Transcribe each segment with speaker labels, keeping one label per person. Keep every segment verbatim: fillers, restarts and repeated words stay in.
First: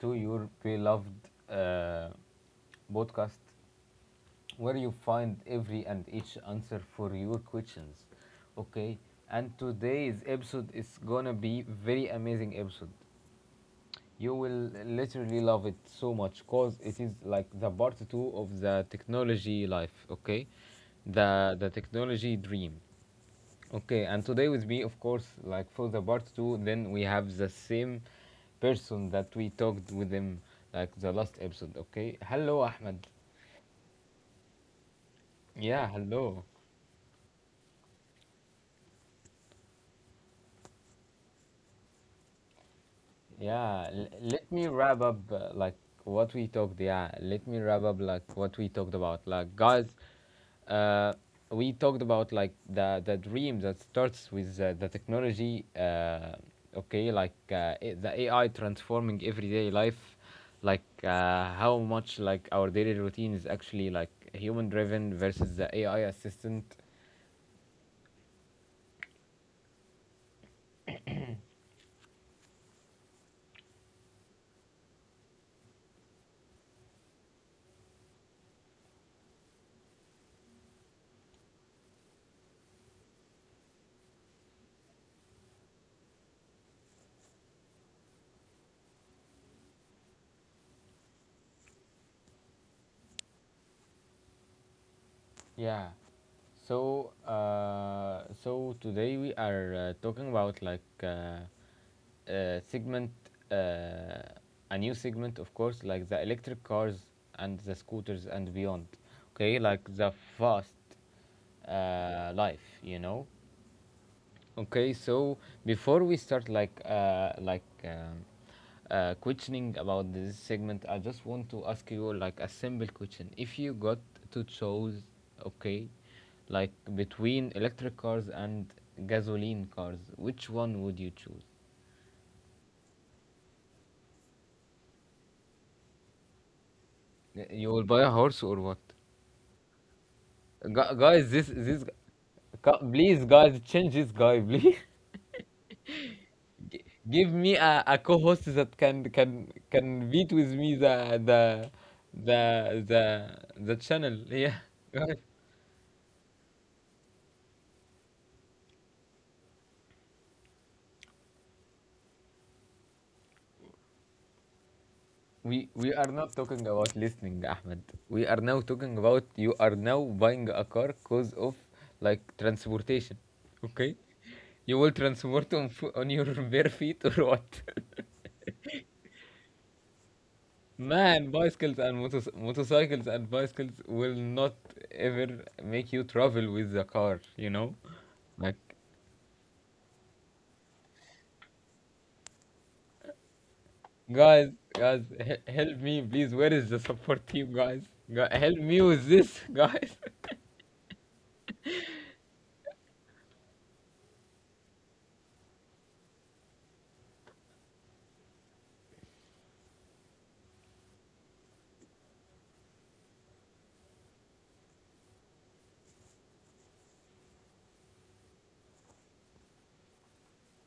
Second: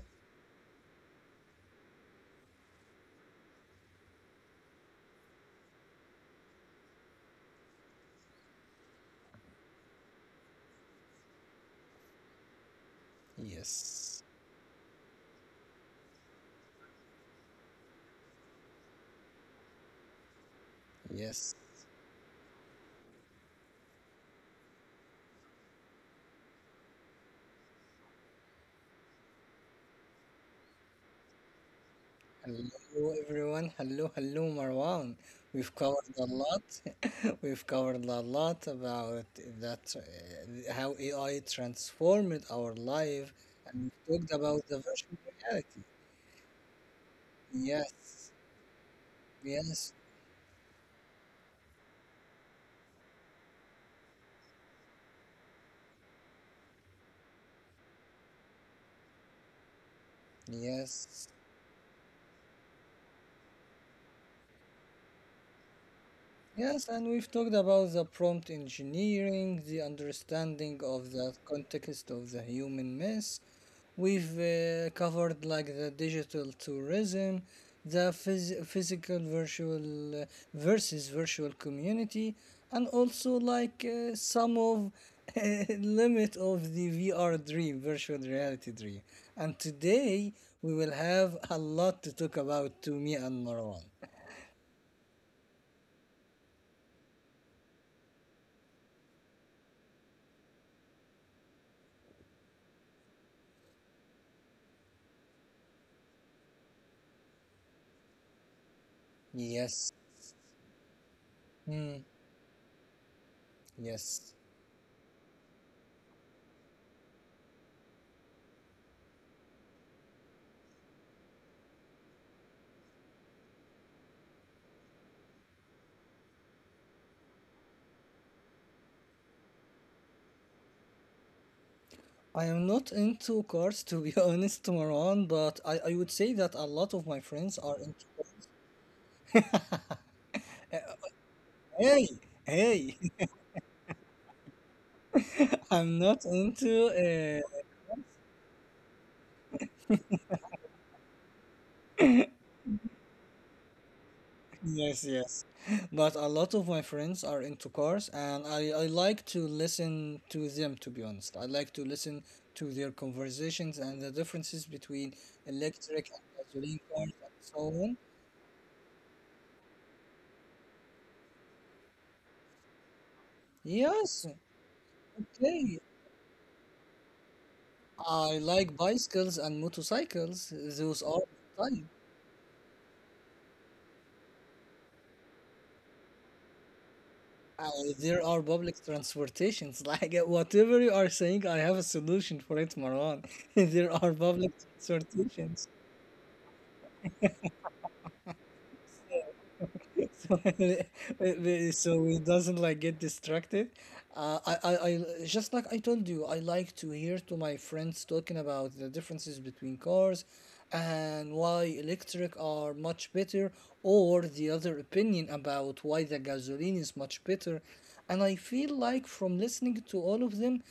Speaker 1: to your beloved uh, podcast where you find every and each answer for your questions. Okay, and today's episode is gonna be very amazing episode.
Speaker 2: Yes,
Speaker 1: You will literally love it so much because it is like the part two of the technology life, okay?
Speaker 2: yes.
Speaker 1: The the technology dream. Okay, and today with me, of course, like for the part two, then we have the same person that we talked with him like the last episode, okay? Hello, Ahmed.
Speaker 2: Hello, everyone. Hello, hello, Marwan. We've
Speaker 1: Yeah,
Speaker 2: covered a
Speaker 1: hello.
Speaker 2: lot. We've covered a lot about that, uh, how A I transformed our life,
Speaker 1: Yeah,
Speaker 2: and
Speaker 1: l-
Speaker 2: we talked
Speaker 1: let
Speaker 2: about
Speaker 1: me
Speaker 2: the
Speaker 1: wrap
Speaker 2: virtual
Speaker 1: up uh, like
Speaker 2: reality.
Speaker 1: what we talked. Yeah, let me wrap up
Speaker 2: Yes,
Speaker 1: like what we talked about. Like,
Speaker 2: yes,
Speaker 1: guys, uh, we talked about like the the dream that starts with uh, the technology. Uh, okay, like uh, A- the A I transforming everyday life. Like,
Speaker 2: yes.
Speaker 1: uh, how much like our daily routine is actually like human driven versus the A I assistant.
Speaker 2: Yes, and we've talked about the prompt engineering, the understanding of the context of the human mess. We've uh, covered like the digital tourism, the phys- physical virtual uh, versus virtual community, and also like uh, some of limit of the V R dream, virtual reality dream. And today we will have a lot to talk about to me and Marwan.
Speaker 1: Yeah. So uh, so today we are uh, talking about, like, Uh, uh, segment, uh, a new segment, of course, like the electric cars and the scooters and beyond. Okay, like
Speaker 2: Yes.
Speaker 1: the fast
Speaker 2: Hmm.
Speaker 1: uh, life, you know.
Speaker 2: Yes.
Speaker 1: Okay, so before we start, like, uh, like um, uh, questioning about this segment, I just want to ask you like a simple question. If you got to choose, okay, like between electric cars and gasoline cars, which one would you choose?
Speaker 2: I am not into cars to be honest, Marwan, but I, I would say that a lot of my friends
Speaker 1: You
Speaker 2: are
Speaker 1: will buy
Speaker 2: into.
Speaker 1: a horse or what? Gu- guys, this this
Speaker 2: Hey,
Speaker 1: gu-
Speaker 2: hey,
Speaker 1: please, guys, change this guy, please.
Speaker 2: I'm not into.
Speaker 1: Give
Speaker 2: Uh,
Speaker 1: me a, a co-host that can can can beat with me the the the the the channel. Yeah.
Speaker 2: yes,
Speaker 1: Guys,
Speaker 2: yes, but a lot of my friends are into cars, and I, I like to listen to them. To be honest, I like to listen to their conversations and the differences between
Speaker 1: we we
Speaker 2: electric
Speaker 1: are
Speaker 2: and
Speaker 1: not talking
Speaker 2: gasoline
Speaker 1: about
Speaker 2: cars and
Speaker 1: listening,
Speaker 2: so
Speaker 1: Ahmed.
Speaker 2: on.
Speaker 1: We are now talking about you are now buying a car cause of like transportation. Okay?
Speaker 2: Yes,
Speaker 1: You will transport on
Speaker 2: okay.
Speaker 1: fo- on your bare feet or what?
Speaker 2: I like bicycles and motorcycles. Those are
Speaker 1: Man,
Speaker 2: my
Speaker 1: bicycles
Speaker 2: type.
Speaker 1: and motos motorcycles and bicycles will not ever make you travel with the car, you
Speaker 2: Uh,
Speaker 1: know?
Speaker 2: there are
Speaker 1: Like,
Speaker 2: public transportations. Like whatever you are saying, I have a solution for it, Marwan. There are public
Speaker 1: guys, guys, he
Speaker 2: transportations.
Speaker 1: help me, please. Where is the support team, guys? Gu Help me with this, guys.
Speaker 2: So, so we doesn't like get distracted. Uh, I, I, I just like I told you, I like to hear to my friends talking about the differences between cars and why electric are much better, or the other opinion about why the gasoline is much better. And I feel like from listening to all of them,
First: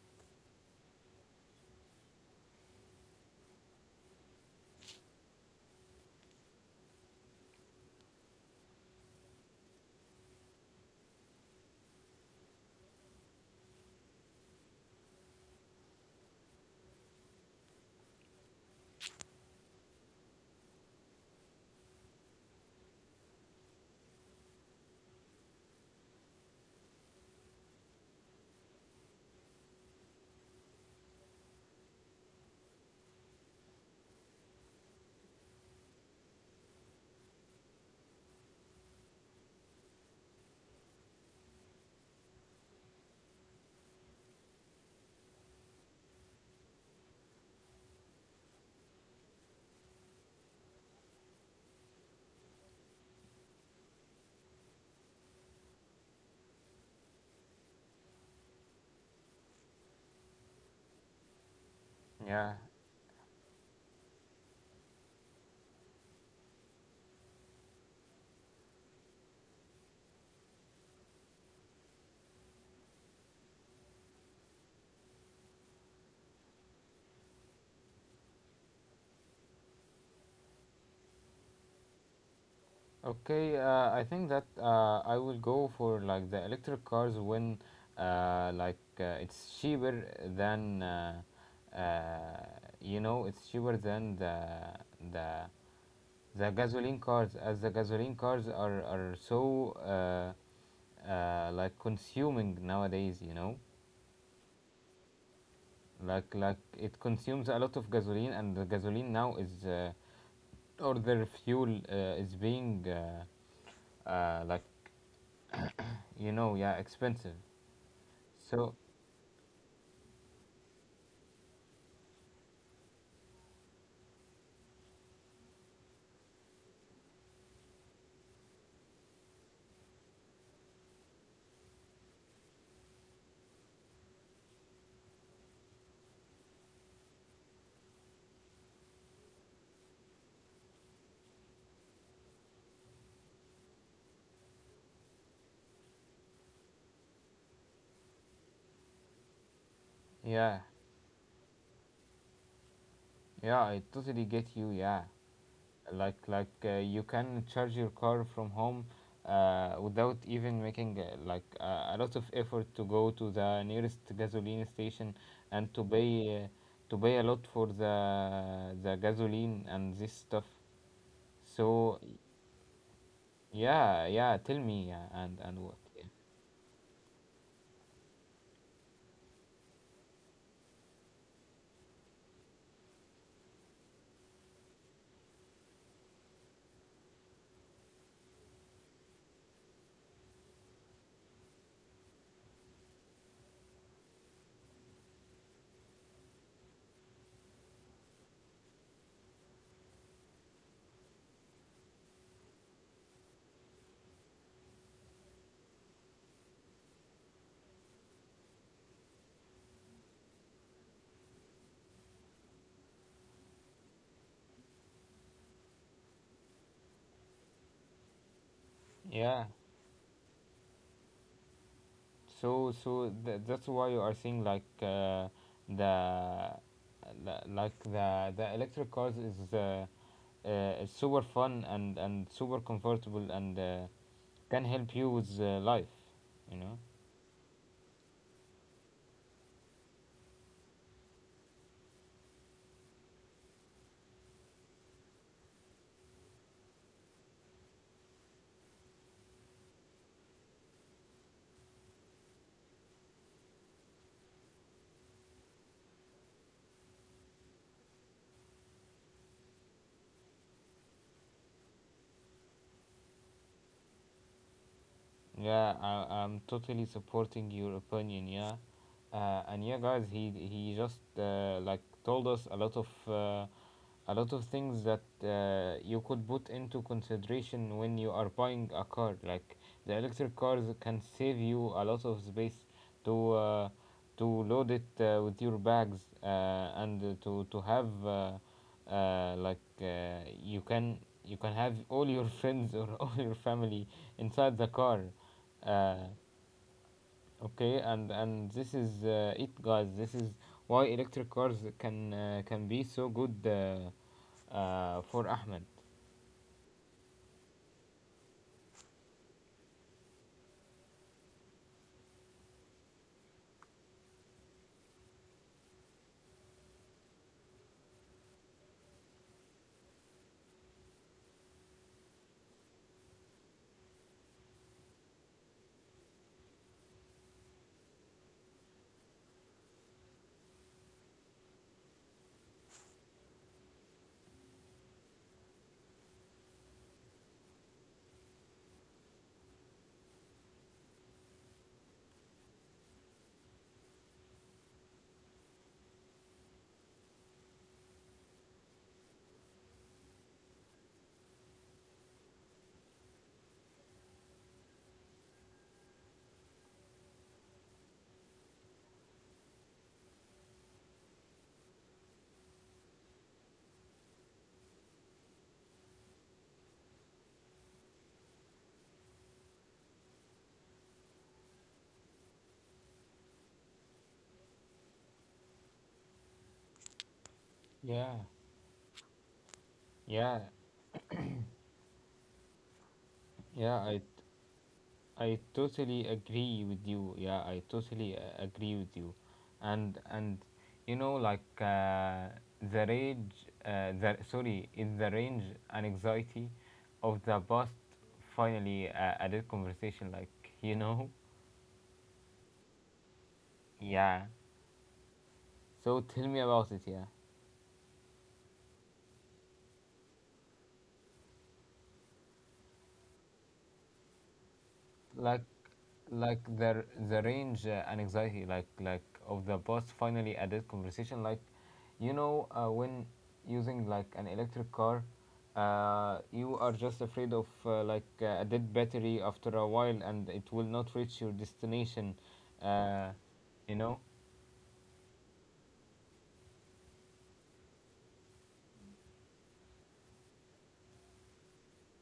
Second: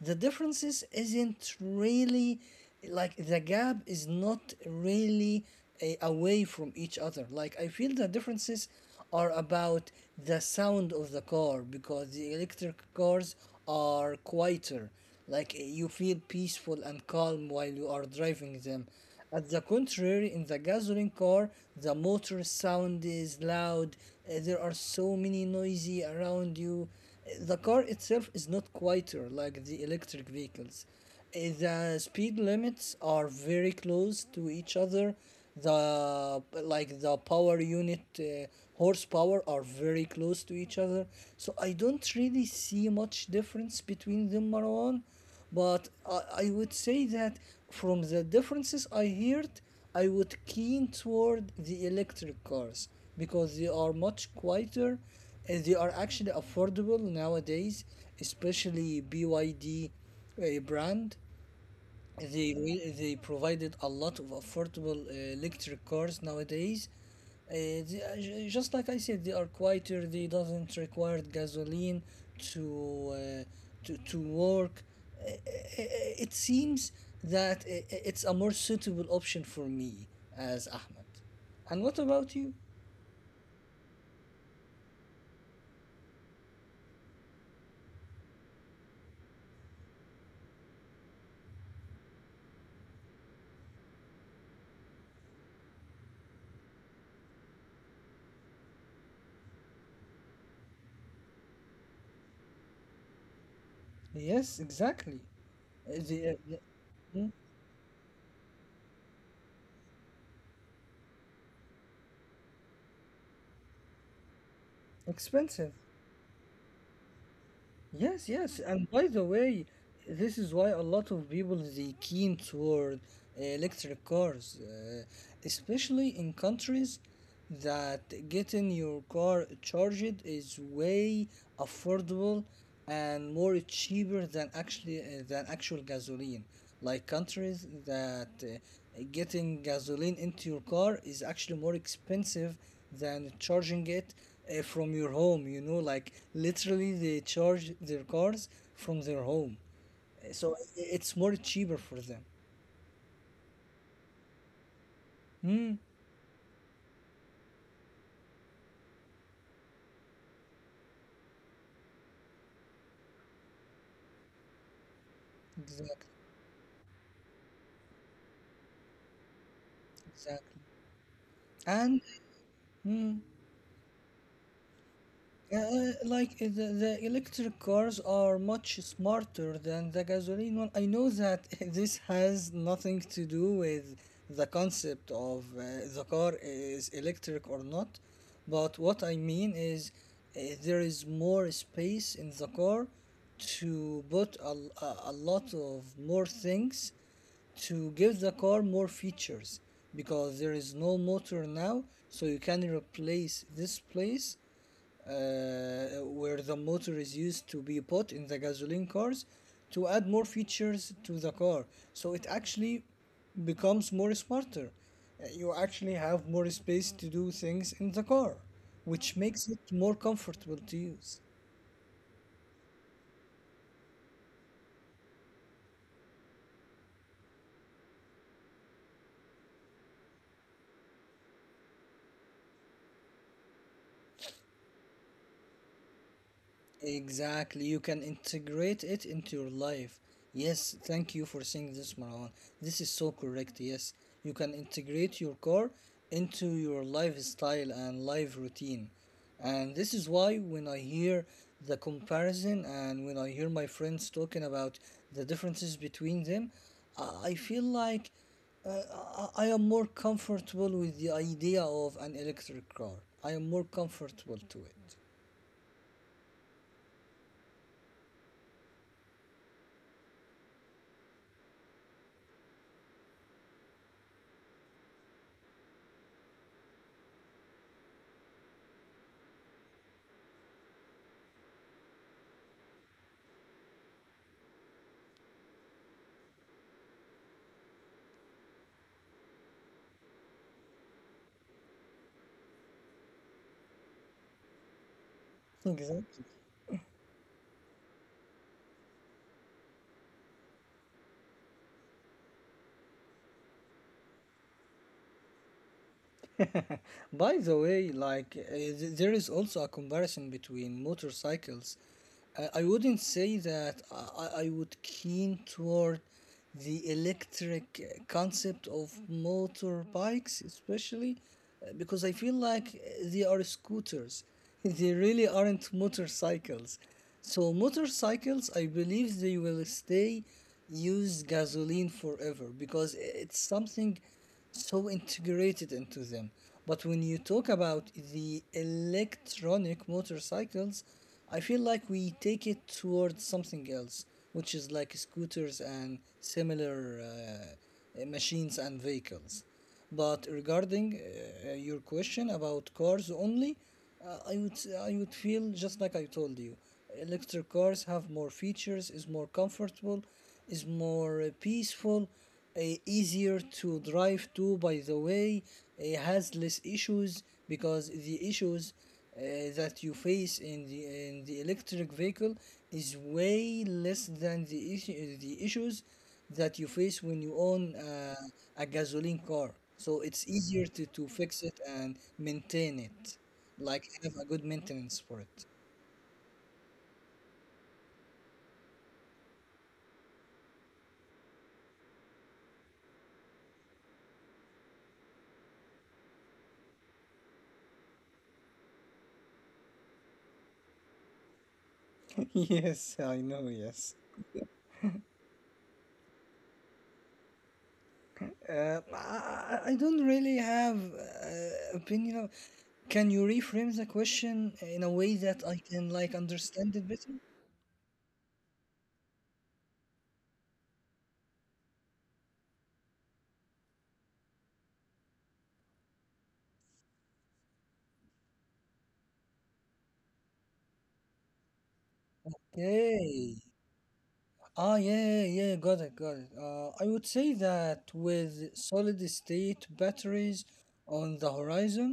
Speaker 2: the differences isn't really like the gap is not really a, away from each other. Like I feel the differences are about the sound of the car because the electric cars are quieter. Like you feel peaceful and calm while you are driving them, at the contrary, in the gasoline car, the motor sound is loud, uh, there are so many noisy around you. Uh, The car itself is not quieter like the electric vehicles. Uh, The speed limits are very close to each other. The Like the power unit uh, horsepower are very close to each other. So I don't really see much difference between them, Marwan. But I, I would say that from the differences I heard, I would keen toward the electric cars because they are much quieter and they are actually affordable nowadays, especially B Y D uh, brand. they
Speaker 1: Yeah.
Speaker 2: re- they provided a lot of affordable uh, electric cars nowadays. Uh, they, are ju- just like I said, they are quieter. They doesn't require gasoline to uh, to to work. Uh, uh, uh, It seems that i- i- it's a more suitable option for me as Ahmed. And what about you?
Speaker 1: Okay. Uh, I think that uh, I will go for, like, the electric cars when uh, like uh, it's cheaper than uh, uh, you know it's cheaper than the the the gasoline cars, as the gasoline cars are are so uh, uh, like consuming nowadays. you know
Speaker 2: Yes, exactly. Uh, The, uh,
Speaker 1: like
Speaker 2: the-
Speaker 1: like it
Speaker 2: Hmm?
Speaker 1: consumes a lot of gasoline, and the gasoline now is uh, or their fuel uh, is being uh, uh, like,
Speaker 2: Expensive.
Speaker 1: you know yeah, expensive.
Speaker 2: Yes, yes.
Speaker 1: So,
Speaker 2: And by the way, this is why a lot of people they keen toward uh, electric cars, uh, especially in countries that getting your car charged is way affordable and more cheaper than actually uh, than actual gasoline. Like countries that uh, getting gasoline into your car is actually more expensive than charging it uh, from your home. You know, like literally they charge their cars from their home. Uh, so
Speaker 1: yeah,
Speaker 2: it's more cheaper for them.
Speaker 1: yeah, I totally get you. Yeah.
Speaker 2: Mm,
Speaker 1: Like, like uh, you can charge your car from home, uh, without even making, uh, like uh, a lot of effort to go to the nearest gasoline station, and to
Speaker 2: exactly,
Speaker 1: pay, uh, to pay a lot for the the gasoline and this stuff.
Speaker 2: exactly.
Speaker 1: So,
Speaker 2: And mm,
Speaker 1: yeah, yeah, tell me, uh, and and what.
Speaker 2: Uh, like uh, the, the electric cars are much smarter than the gasoline one. I know that this has nothing to do with the concept of uh, the car is electric or not, but what I mean is uh, there is more space in the car to put a a a lot of more things to give the car more features, because there is no motor now, so you can replace this place uh, where the motor is used to be put in the gasoline cars to add more features to the car. So it actually becomes more smarter. Uh, You actually have more space to do things in the car, which
Speaker 1: Yeah.
Speaker 2: makes it more comfortable to use.
Speaker 1: So so th- that's why you are seeing, like, uh, the the- like the the electric cars is, uh, Uh, it's super fun and and super comfortable, and uh, can help you with uh, life. You know.
Speaker 2: Exactly, you can integrate it into your life. Yes, thank you for saying this, Marwan. This is so correct. Yes, you can integrate your car into your lifestyle and life routine. And this is why when I hear the comparison and when I hear my friends talking about the differences between them, I I feel like uh, I I am more comfortable with the idea of an electric car. I am more comfortable to it.
Speaker 1: Yeah, I, I'm totally supporting your opinion. Yeah, uh, and yeah, guys, he he just uh, like told us a lot of uh, a lot of things that uh, you could put into consideration when you are buying a car. Like the electric cars can save you a lot of space to, uh, to load it, uh, with your bags, uh, and uh, to to have. Uh, uh, like uh, you can you can have all your friends or all your family inside the car. uh,
Speaker 2: Exactly.
Speaker 1: okay, and and this is uh, it, guys. This is why electric cars can, uh, can be so good, uh, uh, for Ahmed.
Speaker 2: By the way, like uh, th- there is also a comparison between motorcycles. Uh, I wouldn't say that I, I I would keen toward the electric uh, concept of motorbikes, especially uh, because I feel like uh, they are scooters. They really aren't motorcycles. So motorcycles, I believe they will stay use gasoline forever because uh, it's something so integrated into them. But when you talk about the electronic motorcycles, I feel like we take it towards something else, which is like scooters and similar uh, machines and vehicles. But regarding uh, your question about cars only, uh, I would I would feel just like I told you, electric cars have more features, is more comfortable, is more uh, peaceful, uh, easier to drive to. By the way, it has less issues because the issues uh, that you face in the in the electric vehicle is way less than the issue, the issues that you face when you own
Speaker 1: Yeah.
Speaker 2: uh, a gasoline car. So it's
Speaker 1: Yeah,
Speaker 2: easier to, to fix it and maintain it,
Speaker 1: yeah,
Speaker 2: like
Speaker 1: I
Speaker 2: have a good maintenance for
Speaker 1: I
Speaker 2: it.
Speaker 1: totally agree with you. Yeah, I totally uh, agree with you, and and you know like uh, the rage, uh, the, sorry, is the range and anxiety of the past, finally uh, added conversation. Like, you know,
Speaker 2: Yes, I know, yes.
Speaker 1: yeah. So tell me about it. Yeah.
Speaker 2: Uh, I, I I don't really have uh, opinion. Of, can you reframe the question in a way that
Speaker 1: like
Speaker 2: I can like
Speaker 1: like
Speaker 2: understand
Speaker 1: the
Speaker 2: it better?
Speaker 1: the range, uh, and anxiety, like like of the boss finally added conversation, like you know uh, when using, like, an electric car, uh, you are just afraid of, uh, like uh, a dead battery after a while, and it will not reach your destination, uh,
Speaker 2: Okay,
Speaker 1: you know
Speaker 2: ah, yeah, yeah, got it, got it. Uh, I would say that with solid state batteries on the horizon,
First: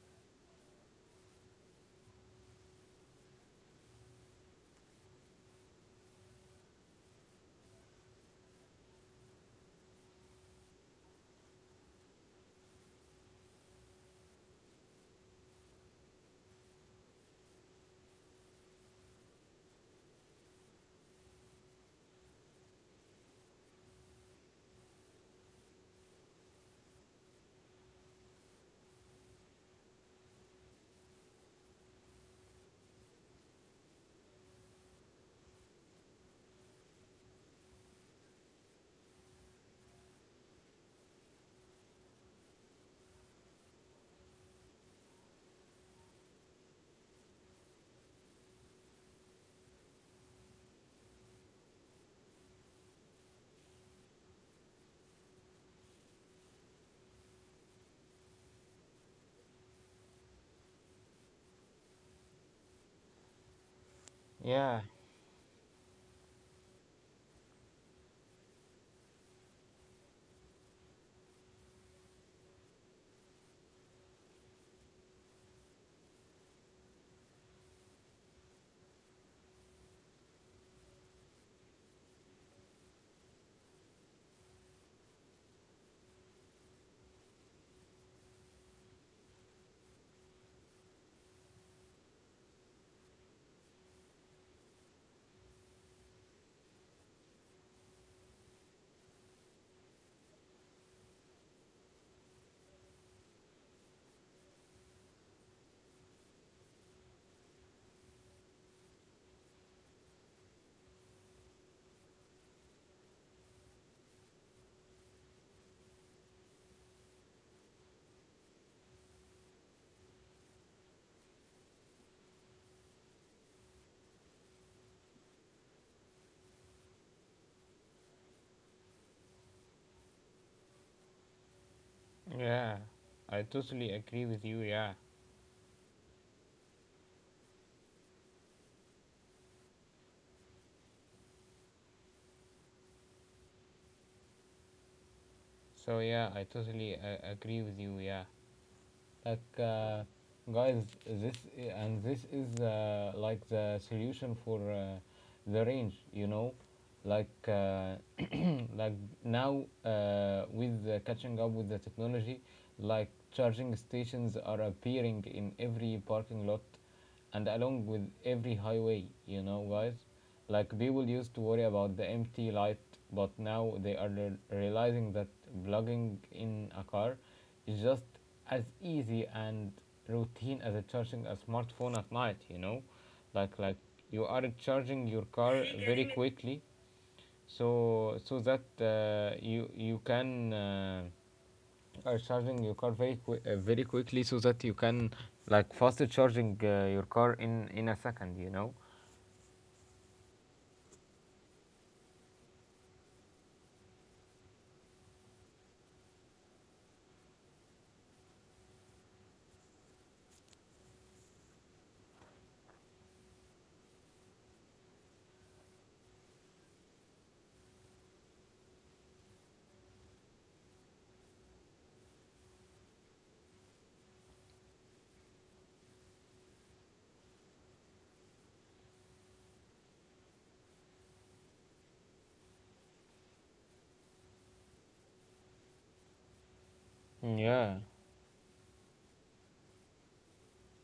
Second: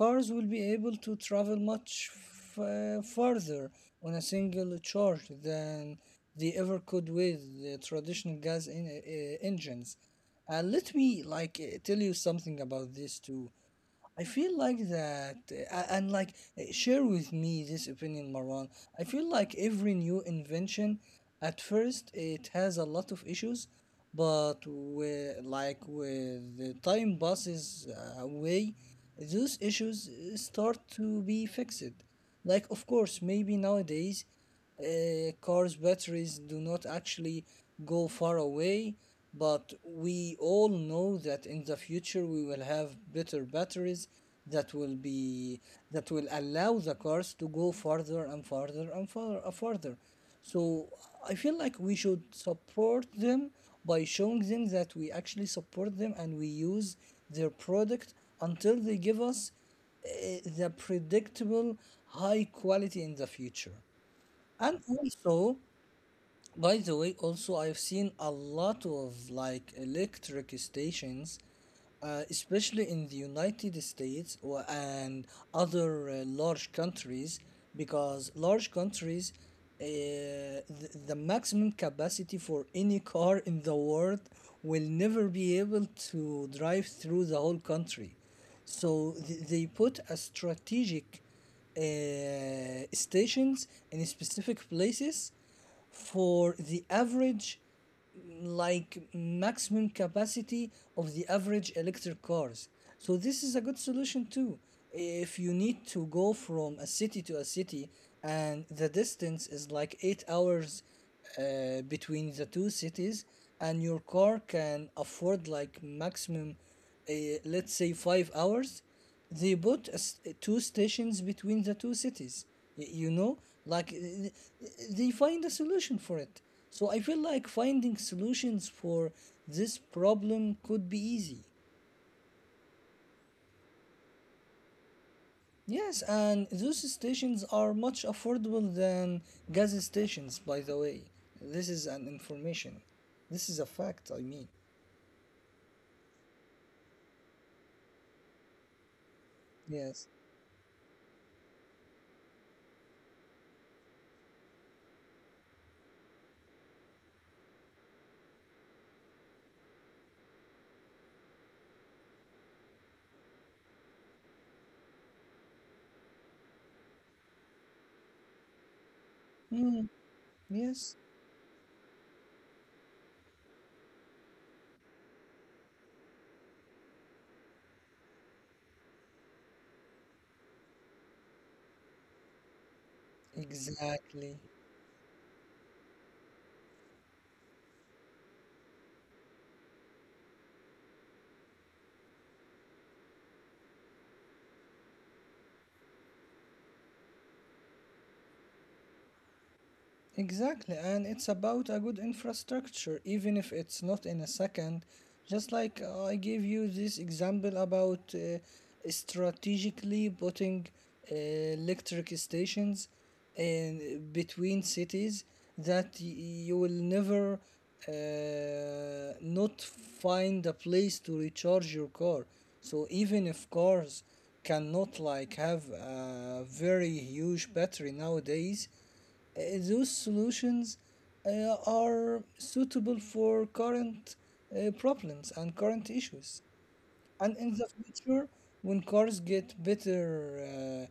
Speaker 2: cars will be able to travel much f- uh, farther on a single charge than they ever could with the traditional gas en- uh, engines. And let me like eh, tell you something about this too. I feel like that, uh, a- and like uh, share with me this opinion, Marwan. I feel like every new invention, at first, it has a lot of issues, but with, like with the time passes uh, away, those issues uh, start to be fixed. Like, of course, maybe nowadays uh, cars' batteries do not actually go far away, but we all know that in the future we will have better batteries that will be that will allow the cars to go farther and farther and far, uh, farther. So I feel like we should support them by showing them that we actually support them and we use their product until they give us uh, the predictable high quality in the future. And
Speaker 1: yeah,
Speaker 2: also, by the way, also I've seen a lot of like electric stations, uh, especially in the United States or- and other uh, large countries, because large countries, uh, the, the maximum capacity for any car in the world will never be able to drive through the whole country. So th- they put a strategic uh, stations in specific places for the average like maximum capacity of the average electric cars. So this is a good solution too if you need to go from a city to a city and the distance is like eight hours uh, between the two cities and your car can afford like maximum uh, let's say five hours. They put a s two stations between the two cities. y- You know, like uh, they find a solution for it. So I feel like finding solutions for this problem could be easy.
Speaker 1: yeah, I totally agree with you. Yeah.
Speaker 2: Yes, and those stations are much affordable than gas stations, by the way. This is an information. This is a fact, I mean.
Speaker 1: So, yeah, I totally uh, agree with you. Yeah. Like,
Speaker 2: Yes.
Speaker 1: uh, guys, this i- and this is, uh, like, the solution for uh, the range. You know, like, uh, like, now, uh, with the catching up with the technology, like, charging stations are appearing in every parking lot and along with every highway, you know,
Speaker 2: Mm,
Speaker 1: guys. Like,
Speaker 2: yes,
Speaker 1: people used to worry about the empty light, but now they are re- realizing that plugging in a car is just as easy and routine as charging a smartphone at night, you know. Like like you
Speaker 2: exactly.
Speaker 1: are charging your car very quickly, so so that, uh, you you can, uh, are charging your car very qui- uh, very quickly, so that you can, like, faster charging uh, your car in in a second, you know
Speaker 2: Exactly, and it's about a good infrastructure, even if it's not in a second. Just like uh, I gave you this example about uh, strategically putting uh, electric stations in between cities that y- you will never uh, not find a place to recharge your car. So even if cars cannot like have a very huge battery nowadays, uh, those solutions uh, are suitable for current uh, problems and current issues. And in the
Speaker 1: yeah.
Speaker 2: future, when cars get better uh,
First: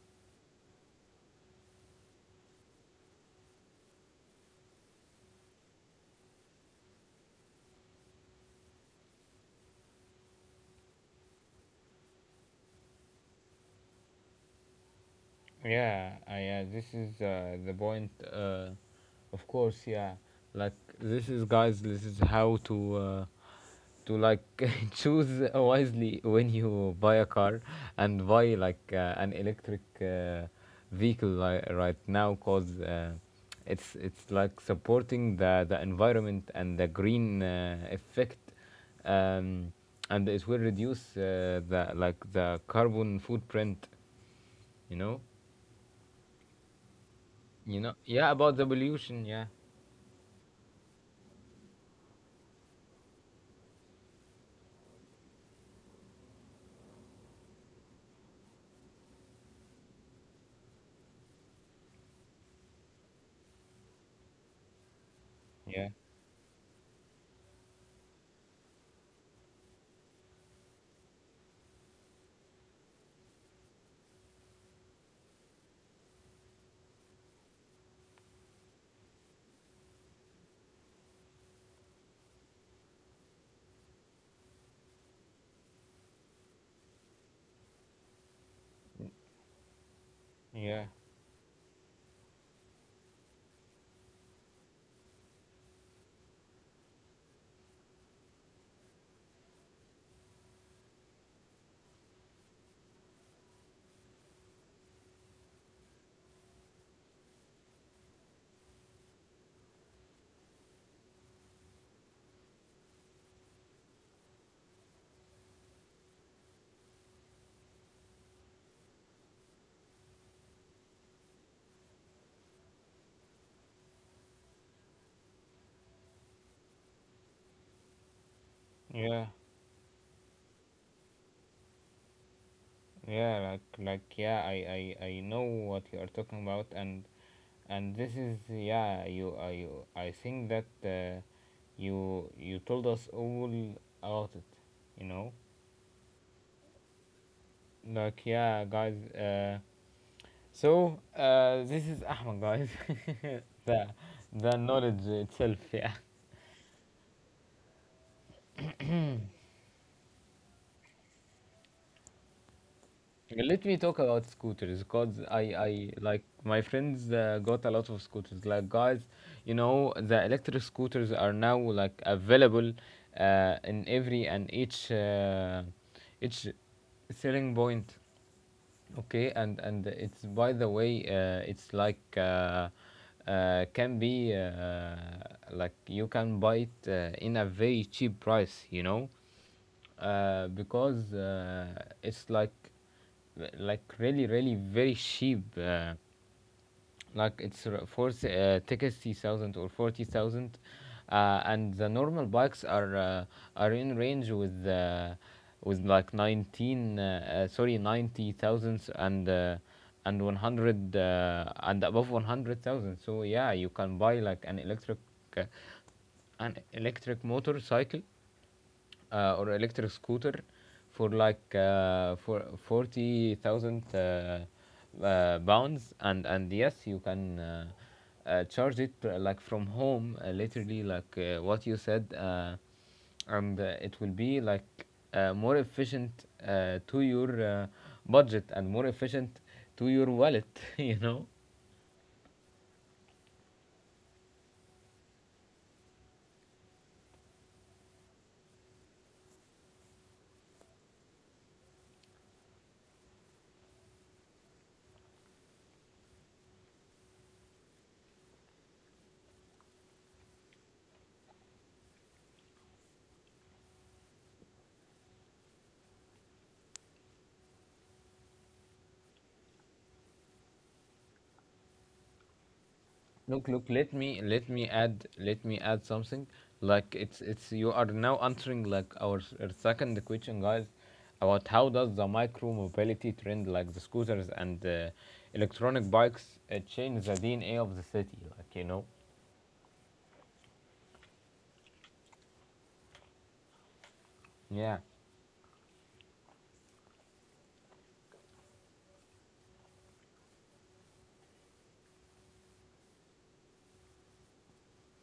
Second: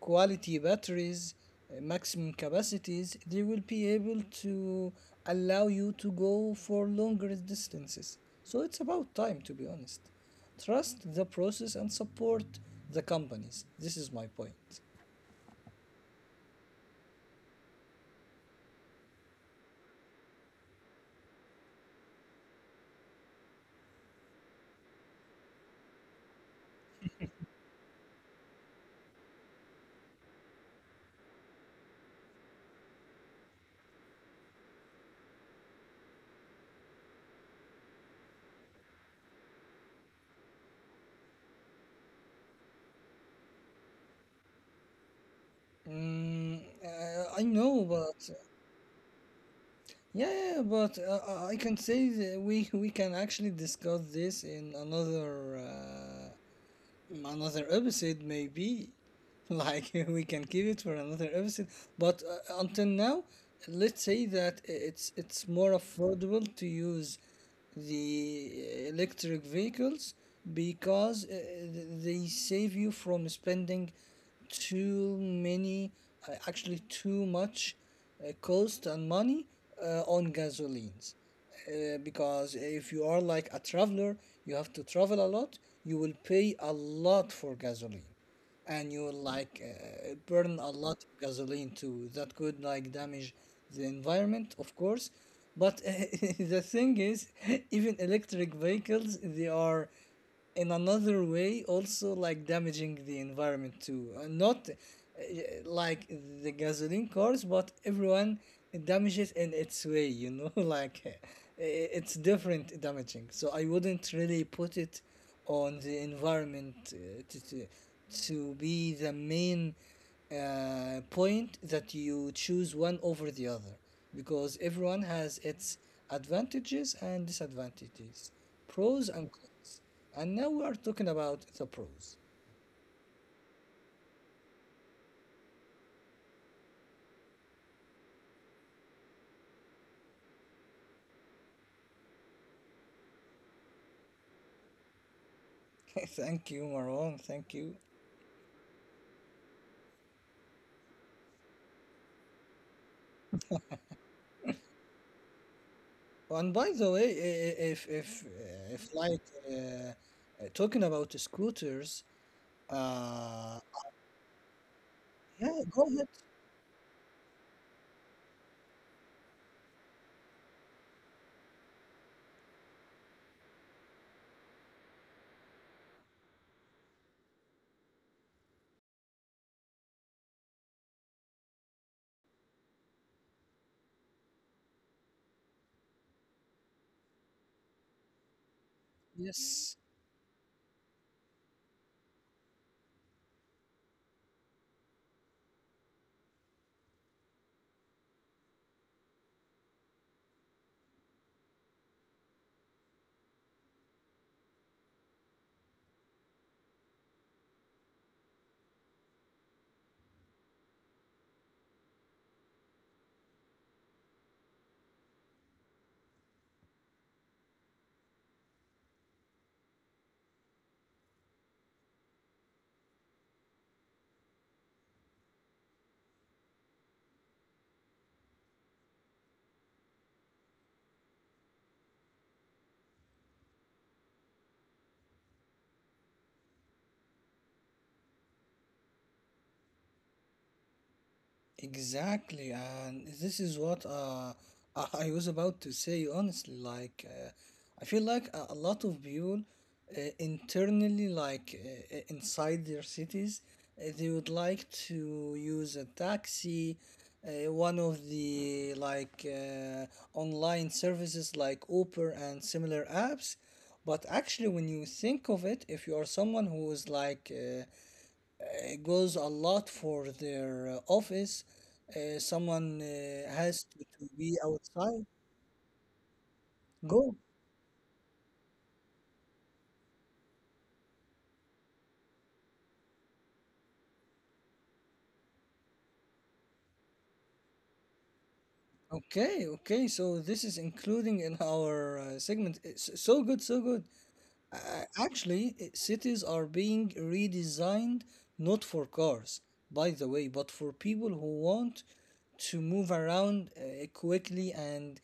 Speaker 2: quality batteries, uh, maximum capacities, they will be able to allow you to go for longer distances. So it's about time, to be honest. Trust the process and support the companies. This is my point.
Speaker 1: Yeah, uh, yeah, this is uh, the point. Uh, of course. Yeah. Like, this is, guys, this is how to, uh, to like, choose wisely when you buy a car and buy, like, uh, an electric, uh, vehicle, li- right now, cause uh, it's it's like supporting the the environment and the green, uh, effect, um, and it will reduce, uh, the like, the carbon footprint, you know.
Speaker 2: Mm, uh, I
Speaker 1: You
Speaker 2: know,
Speaker 1: know,
Speaker 2: but
Speaker 1: yeah,
Speaker 2: uh,
Speaker 1: about the pollution. Yeah,
Speaker 2: Yeah, yeah, yeah, but uh, uh, I can say that we we can actually discuss this in another uh, another episode maybe like we can keep it for another episode but uh, until now let's say that it's it's more
Speaker 1: yeah,
Speaker 2: affordable to use the uh, electric vehicles because uh, they save you from spending too many uh, actually too much uh, cost and money uh, on gasolines uh, because if you are like a traveler, you have to travel a lot. You will pay a lot for gasoline, and you will like uh, burn a
Speaker 1: yeah,
Speaker 2: lot of gasoline too. That could like damage the environment, of course. But the thing is, even electric vehicles, they are in another way also like damaging the environment too. Uh, not uh, like the gasoline cars, but everyone damages in its way, you know like uh, it's different damaging. So I wouldn't really put it on the environment uh, to, to, to be the main uh, point that you choose one over the other, because everyone has its advantages and disadvantages, pros
Speaker 1: yeah,
Speaker 2: and cons. And now we are talking about the pros.
Speaker 1: yeah. Like, like, yeah. I, I, I know what you are talking about, and and this is, yeah. You, I, you, I think that uh, you, you told us all about it. You know,
Speaker 2: Thank you, Marwan. Thank you.
Speaker 1: like, yeah, guys. Uh, so, uh, this is Ahmed, guys. the, the knowledge itself. Yeah.
Speaker 2: And by the way, i- i- if if uh, if like uh, uh, talking about scooters,
Speaker 1: Okay.
Speaker 2: uh,
Speaker 1: Let me talk about scooters because I,
Speaker 2: yeah, go
Speaker 1: I
Speaker 2: ahead.
Speaker 1: like my friends uh, got a lot of scooters. Like, guys, you know the electric scooters are now, like, available, uh, in every and each, uh, each selling point. Okay, and and it's, by the way, uh, it's, like, uh, uh, can be, uh, like, you can buy it, uh, in a very cheap price, you know,
Speaker 2: Yes.
Speaker 1: uh, Because uh, it's, like, like really really very cheap. Uh, like, it's r- for s- uh, sixty thousand or forty thousand, uh, and the normal bikes are uh, are in range with, uh, with, like, nineteen, uh, uh, sorry, ninety thousands, and uh, and one hundred, uh, and above one hundred thousand. So, yeah, you can buy, like, an electric, uh, an electric motorcycle, uh, or electric scooter, for, like, uh, for forty thousand, uh, uh, pounds, and and yes, you can, uh, uh, charge it, uh, like, from home, uh, literally, like, uh, what you said, uh, and uh, it will be, like, uh, more efficient uh, to your uh, budget, and more efficient to your wallet, you know.
Speaker 2: Exactly, and this is what uh, I I was about to say, honestly. Like, uh, I feel like a, a lot of people uh, internally, like uh, uh, inside their cities, uh, they would like to use a taxi, uh, one of the like uh, online services like Uber and similar apps. But actually, when you think of it, if you are someone who is like uh, uh, goes a lot for their uh, office. Uh, someone uh,
Speaker 1: Look,
Speaker 2: has
Speaker 1: look,
Speaker 2: to,
Speaker 1: let
Speaker 2: to
Speaker 1: me
Speaker 2: be
Speaker 1: let me
Speaker 2: outside.
Speaker 1: add let me add something. Like,
Speaker 2: Go.
Speaker 1: it's it's you are now answering, like, our, s- our second question, guys, about how does the micro mobility trend, like the scooters and the electronic bikes, uh, change the D N A of the city? Like, you know,
Speaker 2: Okay, okay. So this is including in our uh, segment. It's so good, so good.
Speaker 1: yeah.
Speaker 2: Uh, actually, uh, cities are being redesigned not for cars, by the way, but for people who want to move around uh, quickly and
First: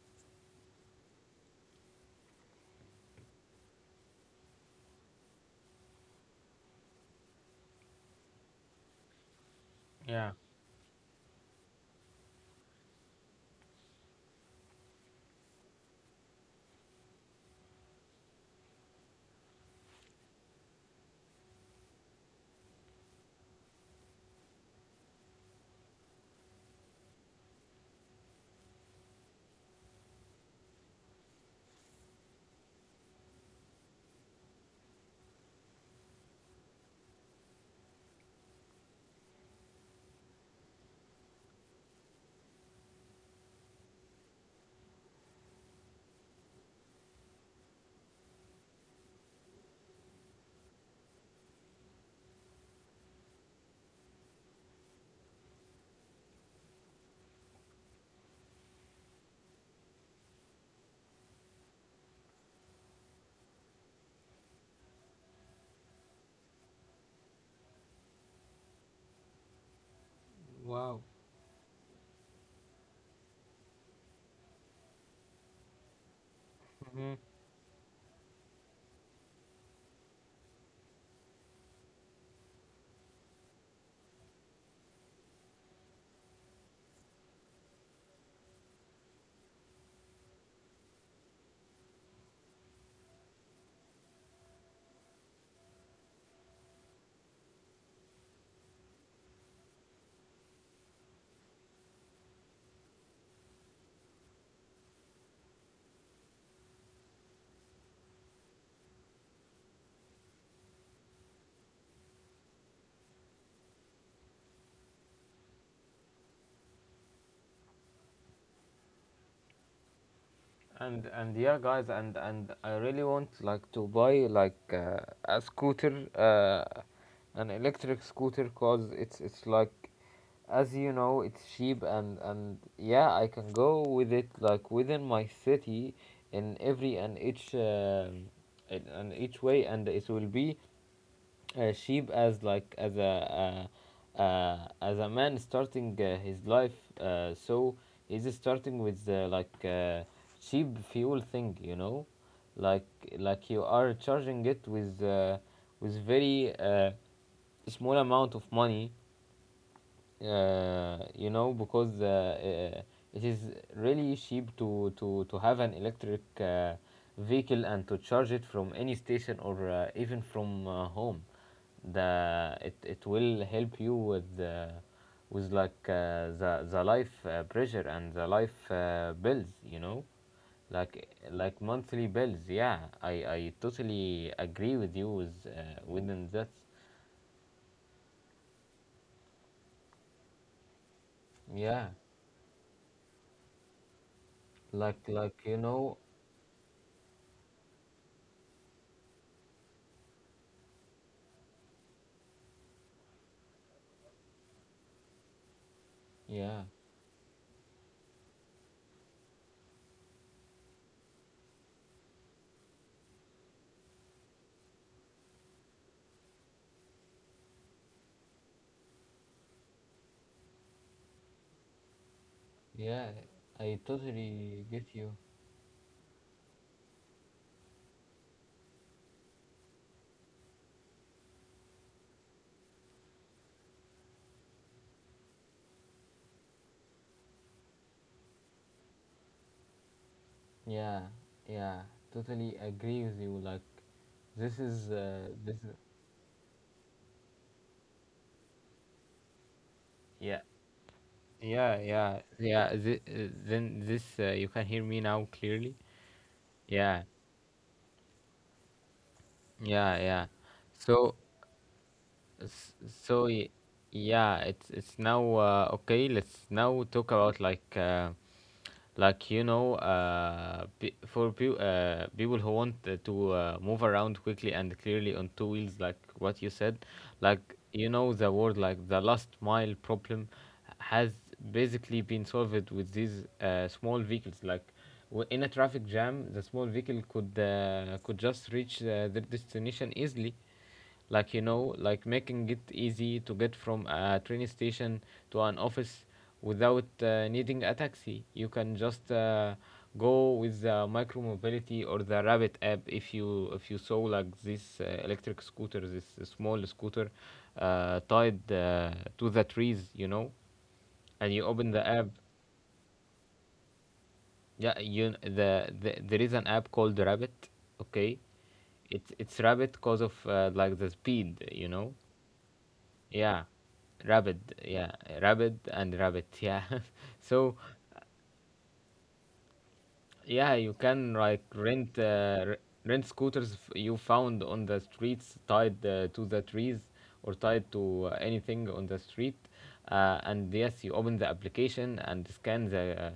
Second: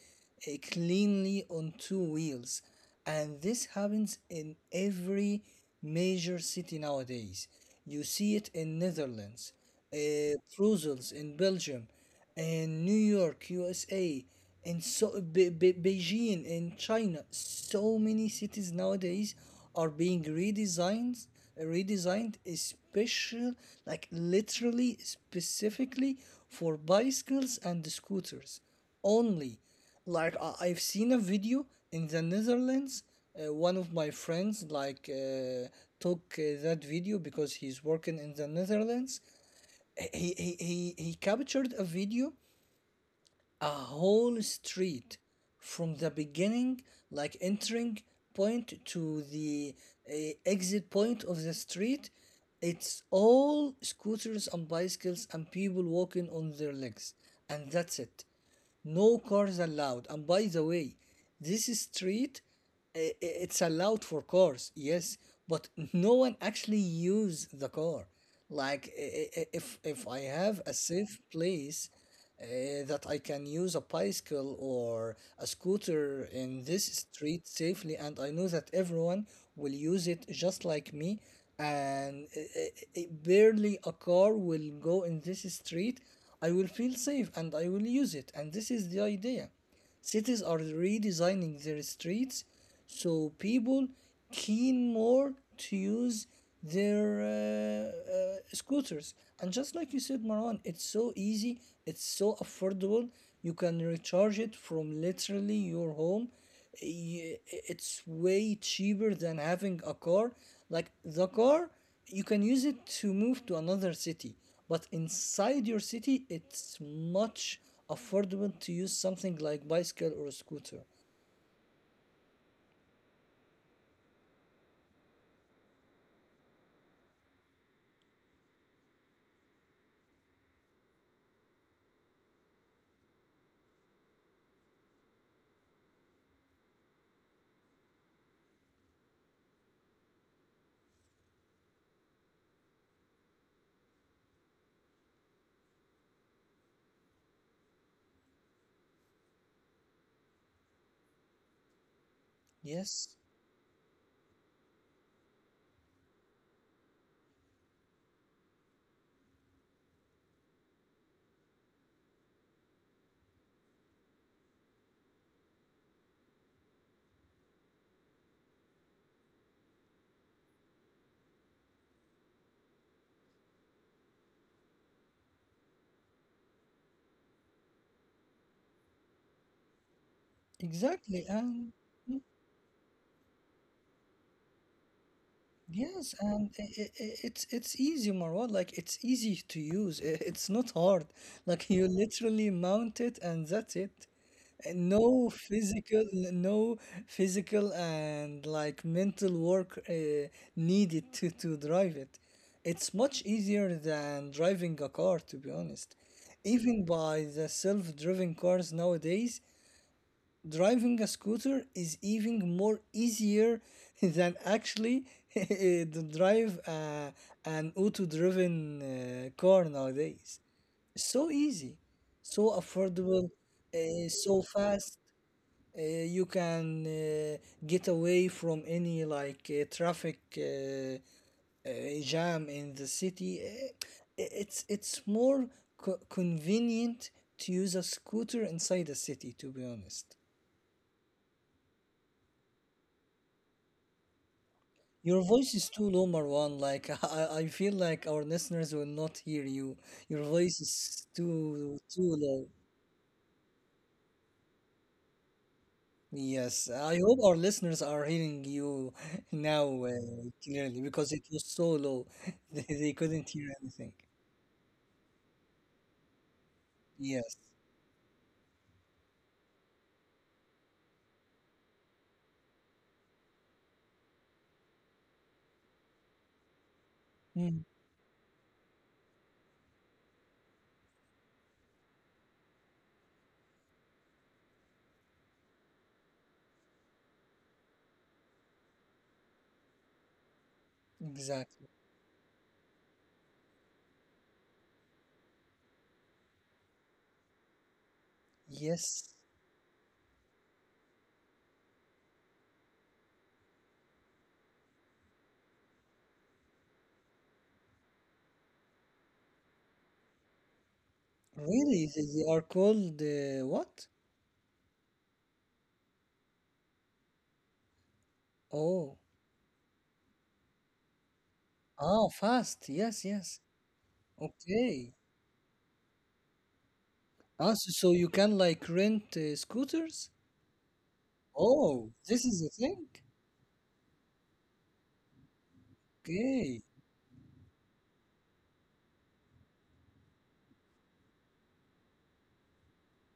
Speaker 2: uh, cleanly on two wheels. And this happens in every major city nowadays. You see it in Netherlands, uh, Brussels in Belgium, and New York, U S A, and so Be- Be- Beijing and China. So many cities nowadays are being redesigned, redesigned, special, like literally specifically for bicycles and scooters only. Like I- I've seen a video in the Netherlands. Uh, one of my friends like uh, took uh, that video because he's working in the Netherlands. He he he he captured a video, a whole street, from the beginning, like entering point to the uh, exit point of the street. It's all scooters and bicycles and people walking on their legs, and that's it. No cars allowed. And by the way, this street, uh, it's allowed for cars, yes, but no one actually use the car. Like i- i- if if I have a safe place uh, that I can use a bicycle or a scooter in this street safely, and I know that everyone will use it just like me, and uh, uh, uh, barely a car will go in this street. I will feel safe and I will use it. And this is the idea. Cities are redesigning their streets so people keen more to use their uh, uh, scooters. And just like you said, Marwan, it's so easy, it's so affordable. You can recharge it from literally your home. Y- It's way cheaper than having a car. Like the car, you can use it to move to another city, but inside your city it's much affordable to use something like bicycle or scooter.
Speaker 1: and and yeah, guys, and and I really want, like, to buy, like, uh, a scooter, uh, an electric scooter, cause it's it's like, as you know, it's cheap, and and yeah, I can go with it, like, within my city, in every and each um in, and each way, and it will be, uh, sheep, as, like, as a, uh, uh, as a man starting, uh, his life, uh, so he's starting with, uh, like, uh, cheap fuel thing, you know. like
Speaker 2: Yes,
Speaker 1: like you are charging it with, uh, with very, uh, small amount of money, uh, you know because uh, uh, it is really cheap to to to have an electric, uh, vehicle, and to charge it from any station, or, uh, even from, uh, home. The it, it will help you with, uh, with, like, uh, the the life, uh, pressure, and the life, uh, bills you know like
Speaker 2: exactly.
Speaker 1: like
Speaker 2: And
Speaker 1: monthly
Speaker 2: mm,
Speaker 1: bills. Yeah, i i totally agree with you, with, uh,
Speaker 2: yes.
Speaker 1: within
Speaker 2: And
Speaker 1: that.
Speaker 2: i i i- it's it's easy, Marwa. Like, it's easy to use. I- it's not hard. Like, you
Speaker 1: Yeah.
Speaker 2: literally mount it and that's it. Eh,
Speaker 1: like
Speaker 2: no
Speaker 1: like you know
Speaker 2: physical, no physical and like mental work uh, needed to to drive it. It's much easier than driving a car, to be honest.
Speaker 1: yeah.
Speaker 2: Even by the self-driving cars nowadays, driving a scooter is even more easier than actually to drive uh, an auto-driven uh, car nowadays. So easy, so
Speaker 1: Yeah,
Speaker 2: affordable,
Speaker 1: I
Speaker 2: uh, so
Speaker 1: totally get
Speaker 2: fast.
Speaker 1: you.
Speaker 2: Uh, you can uh, get away from any like uh, traffic uh, uh, jam in the city. Uh, It's it's more co- convenient to use a scooter inside the city, to be honest.
Speaker 1: Yeah, yeah, totally agree with you. Like, this is,
Speaker 2: Your
Speaker 1: uh,
Speaker 2: voice
Speaker 1: this.
Speaker 2: is
Speaker 1: Is.
Speaker 2: too low, Marwan. Like I, I feel like our listeners will not hear you. Your
Speaker 1: Yeah,
Speaker 2: voice is too
Speaker 1: yeah,
Speaker 2: too
Speaker 1: yeah,
Speaker 2: low.
Speaker 1: yeah. Th- uh, then this, uh, you can hear me now clearly.
Speaker 2: Yes, I
Speaker 1: Yeah,
Speaker 2: hope our listeners are hearing you now
Speaker 1: yeah, yeah.
Speaker 2: uh, clearly because
Speaker 1: So.
Speaker 2: it was so low. They,
Speaker 1: S-
Speaker 2: they
Speaker 1: So
Speaker 2: couldn't hear
Speaker 1: y-
Speaker 2: anything.
Speaker 1: yeah, it's it's now, uh, okay. Let's now talk
Speaker 2: Yes.
Speaker 1: about like uh, like you know uh, pe- for pe- uh, people who want uh, to uh, move around quickly and clearly on two wheels, like what you said, like
Speaker 2: Mm,
Speaker 1: you know the word like the last mile problem has basically been solved with these uh, small vehicles like w- in a traffic jam the small vehicle could uh, could just reach uh, their destination easily. Like you
Speaker 2: exactly.
Speaker 1: know like making it easy to get from a train station to an office without uh, needing a taxi. You can just
Speaker 2: Yes,
Speaker 1: uh, go with the micro mobility or the Rabbit app. If you if you saw like this uh, electric scooter, this small scooter uh, tied uh, to the trees, you know, and you open the
Speaker 2: really, they,
Speaker 1: app.
Speaker 2: they are called uh, what?
Speaker 1: Yeah, you, the, the there is an app called Rabbit, okay.
Speaker 2: Oh,
Speaker 1: It's it's Rabbit because of uh, like the speed, you know.
Speaker 2: ah, fast. Yes, yes.
Speaker 1: Yeah, rabbit. Yeah,
Speaker 2: Okay.
Speaker 1: rabbit and rabbit. Yeah,
Speaker 2: Ah,
Speaker 1: so
Speaker 2: so, so you can like rent uh, scooters?
Speaker 1: yeah, you can like rent
Speaker 2: Oh, this is
Speaker 1: uh,
Speaker 2: a
Speaker 1: r-
Speaker 2: thing.
Speaker 1: rent scooters f- you found on the streets, tied uh, to the
Speaker 2: Okay.
Speaker 1: trees or tied to uh, anything on the street, uh, and yes, you open the application and scan the uh,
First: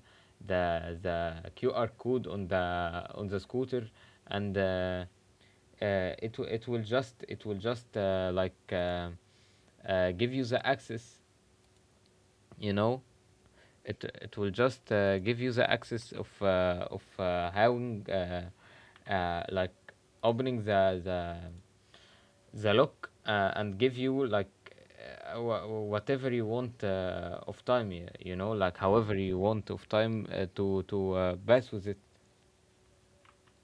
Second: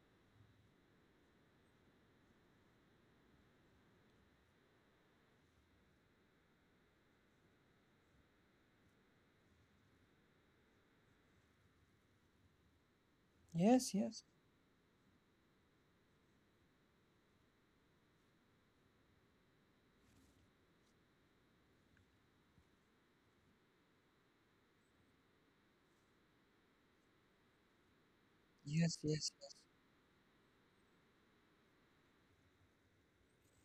Speaker 1: the the Q R code on the on the scooter and. Uh, uh, it w- it will just it will just uh, like uh, uh, give you the access, you know.
Speaker 2: Yes,
Speaker 1: it
Speaker 2: yes.
Speaker 1: it will just uh, give you the access of uh, of uh, having uh, uh, like opening the the the lock uh, and give you like uh, wha- whatever you want uh, of time, y- you know like
Speaker 2: Yes,
Speaker 1: however
Speaker 2: yes.
Speaker 1: you want of time uh, to to uh, pass with it,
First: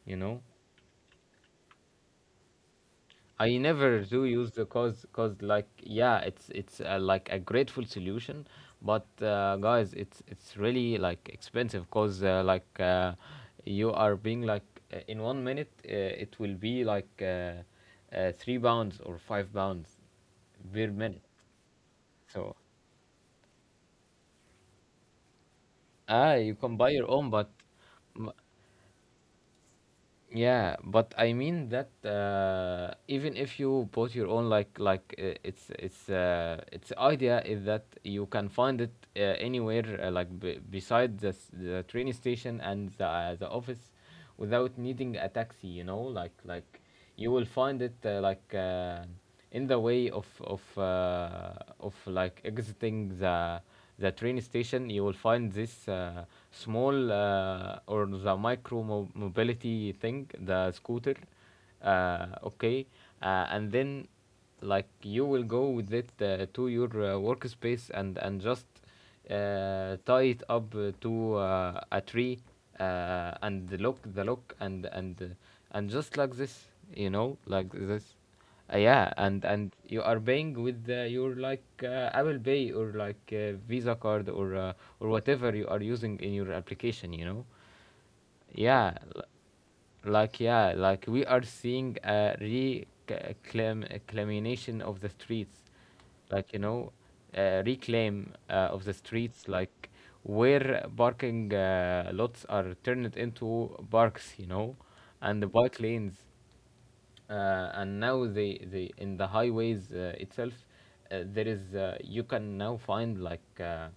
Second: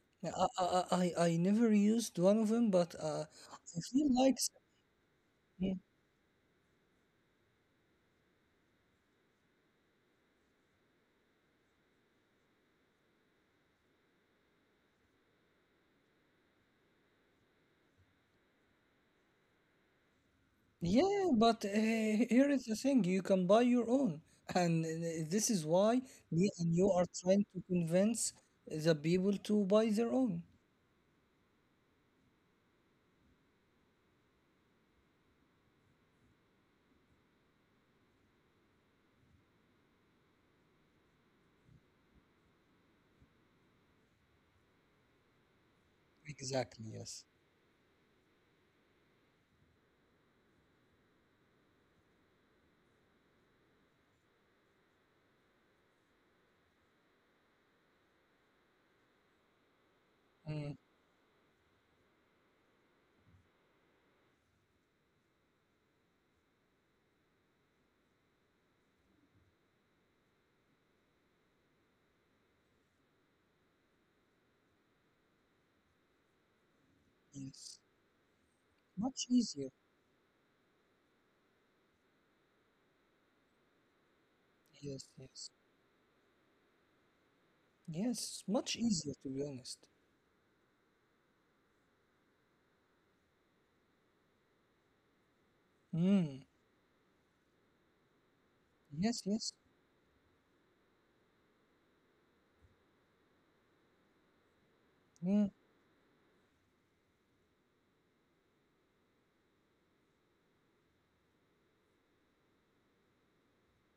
Speaker 1: you
Speaker 2: Yeah,
Speaker 1: know.
Speaker 2: I, I, I I- I never used one of them, but uh,
Speaker 1: I
Speaker 2: I
Speaker 1: never
Speaker 2: feel
Speaker 1: do
Speaker 2: like, s-
Speaker 1: use the 'cause 'cause like
Speaker 2: mm.
Speaker 1: yeah, it's it's uh, like a grateful solution, but uh, guys, it's it's really like expensive 'cause uh, like uh, you are being like uh, in one minute uh, it will be like uh, uh, three pounds or five pounds per minute.
Speaker 2: Yeah, but uh, here
Speaker 1: So
Speaker 2: is the thing, you can buy your own. And uh, this is why
Speaker 1: ah,
Speaker 2: me
Speaker 1: you
Speaker 2: and
Speaker 1: can buy
Speaker 2: you are
Speaker 1: your own,
Speaker 2: trying
Speaker 1: but
Speaker 2: to convince the people to buy their own.
Speaker 1: yeah, but I mean that uh, even if you bought your own, like like uh, it's it's uh, its idea is that you can find it uh, anywhere, uh, like b- beside the s- the train station and the uh, the office, without needing a taxi. You know, like like
Speaker 2: Exactly, yes.
Speaker 1: you will find it uh, like uh, in the way of of uh, of like exiting the the train station. You will find this uh, small uh, or the micro mo- mobility thing, the
Speaker 2: Mm,
Speaker 1: scooter uh, okay, uh, and then like you will go with it uh, to your uh, workspace and and just uh, tie it up uh, to uh, a tree, uh, and lock the lock and and uh, and just like this, you know, like
Speaker 2: yes.
Speaker 1: this. Uh, yeah,
Speaker 2: Much
Speaker 1: and
Speaker 2: easier.
Speaker 1: and you are paying with uh, your like uh, Apple Pay or like uh, Visa card or uh,
Speaker 2: Yes,
Speaker 1: or
Speaker 2: yes.
Speaker 1: whatever you are using in your application, you know.
Speaker 2: Yes, much
Speaker 1: yeah
Speaker 2: easier,
Speaker 1: l-
Speaker 2: to be honest.
Speaker 1: like yeah, like we are seeing a reclamation of the streets,
Speaker 2: Mm,
Speaker 1: like you know, uh, reclaim uh, of the
Speaker 2: yes,
Speaker 1: streets,
Speaker 2: yes.
Speaker 1: like where parking uh, lots are turned into parks, you know, and
Speaker 2: Mm,
Speaker 1: the bike lanes uh, and now the the in the highways uh, itself uh, there is uh, you can now find like uh,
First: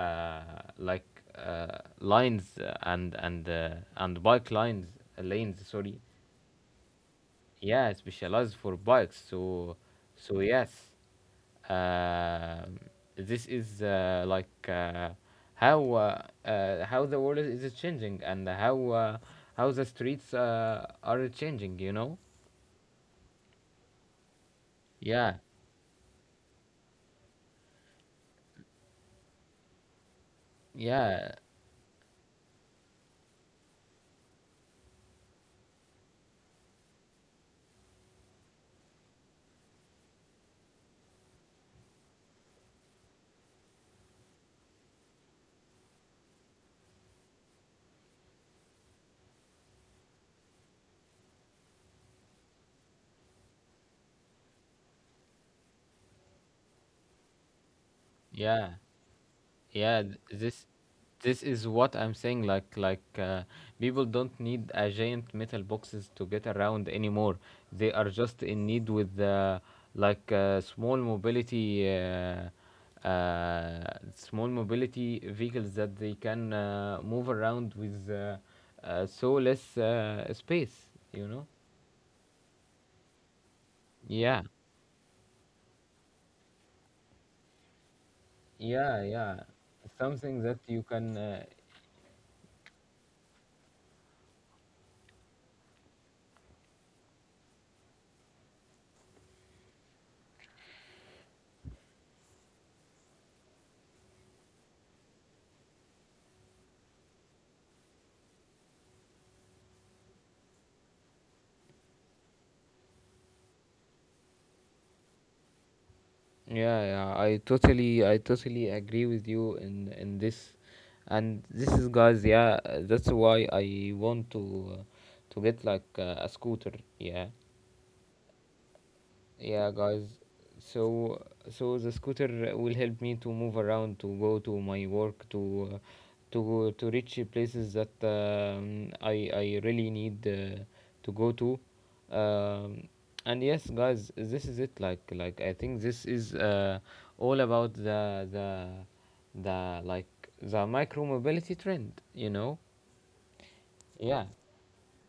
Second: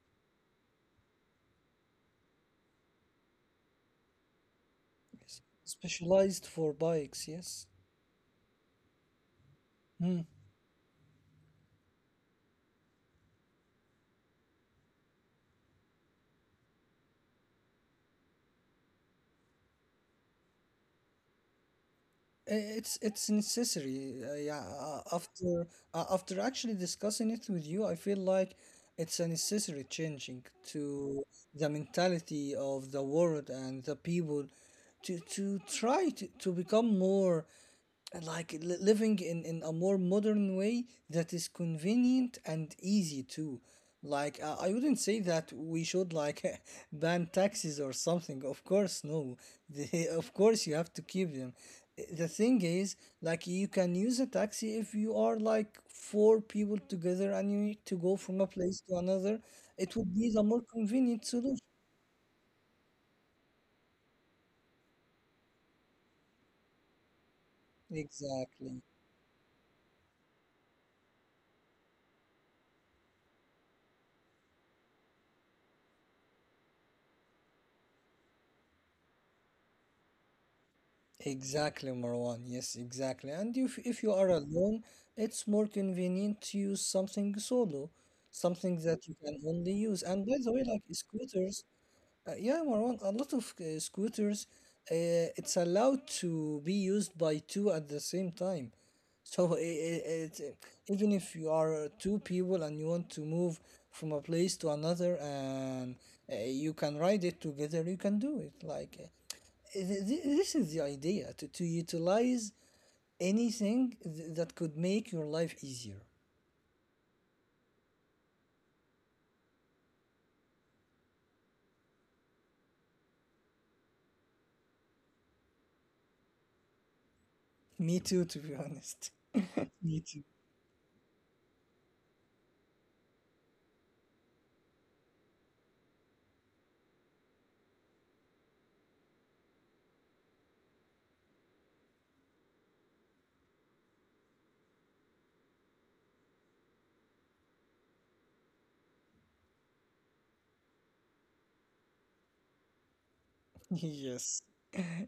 Speaker 1: uh, like uh, lines uh, and and uh, and bike lines uh,
Speaker 2: yes.
Speaker 1: lanes, sorry.
Speaker 2: Specialized for bikes, yes.
Speaker 1: Yeah, specialized for bikes. So
Speaker 2: Mm.
Speaker 1: so yes, uh, this is uh, like uh, how uh, uh, how the world is changing and how uh, how the streets uh, are changing, you know.
Speaker 2: It's it's necessary. Uh, yeah, uh,
Speaker 1: Yeah,
Speaker 2: after uh, after actually discussing it with you, I feel like it's a necessary changing to
Speaker 1: yeah,
Speaker 2: the mentality of the world and the people to to try to, to become more uh, like li- living in, in a more modern way that is convenient and easy too. like uh, I wouldn't say that we should like ban taxis or something, of course no. the, of course you have to keep them. Uh, the thing is, like, you can use a taxi if you are like four people together and you need to go from a
Speaker 1: yeah,
Speaker 2: place to another. It
Speaker 1: yeah
Speaker 2: would
Speaker 1: th-
Speaker 2: be the more
Speaker 1: this
Speaker 2: convenient
Speaker 1: this is
Speaker 2: solution.
Speaker 1: what I'm saying, like like uh, people don't need a giant metal boxes to get around anymore. They are just in
Speaker 2: Exactly.
Speaker 1: need with uh, like uh, small mobility uh, uh, small mobility vehicles that they can uh, move around with, uh, uh, so less uh, space, you know.
Speaker 2: Exactly, Marwan. Yes, exactly. And if if you are
Speaker 1: Yeah,
Speaker 2: alone, it's more convenient to use something solo, something
Speaker 1: yeah,
Speaker 2: that you
Speaker 1: yeah,
Speaker 2: can only use. And by
Speaker 1: something
Speaker 2: the
Speaker 1: that
Speaker 2: way,
Speaker 1: you
Speaker 2: like
Speaker 1: can uh,
Speaker 2: scooters, uh, yeah, Marwan, a lot of uh, scooters, uh, it's allowed to be used by two at the same time. So i i it, even if you are uh, two people and you want to move from a place to another and uh, you can ride it together, you can do it. Like, uh, th- th- this is the idea to, to utilize anything th- that could make your life easier.
Speaker 1: yeah, yeah, I totally, I totally agree with you in in this, and this is, guys, yeah, uh, that's why I want to uh, to get like uh, a scooter, yeah,
Speaker 2: Me too, to be honest.
Speaker 1: yeah,
Speaker 2: Me
Speaker 1: guys.
Speaker 2: too.
Speaker 1: So so the scooter will help me to move around, to go to my work, to uh, to to reach places that um, I I really need uh, to go to. Um, and yes, guys, this is it. Like like I think this is uh, all about the the the like the micro mobility trend. You know, yeah.
Speaker 2: Yes.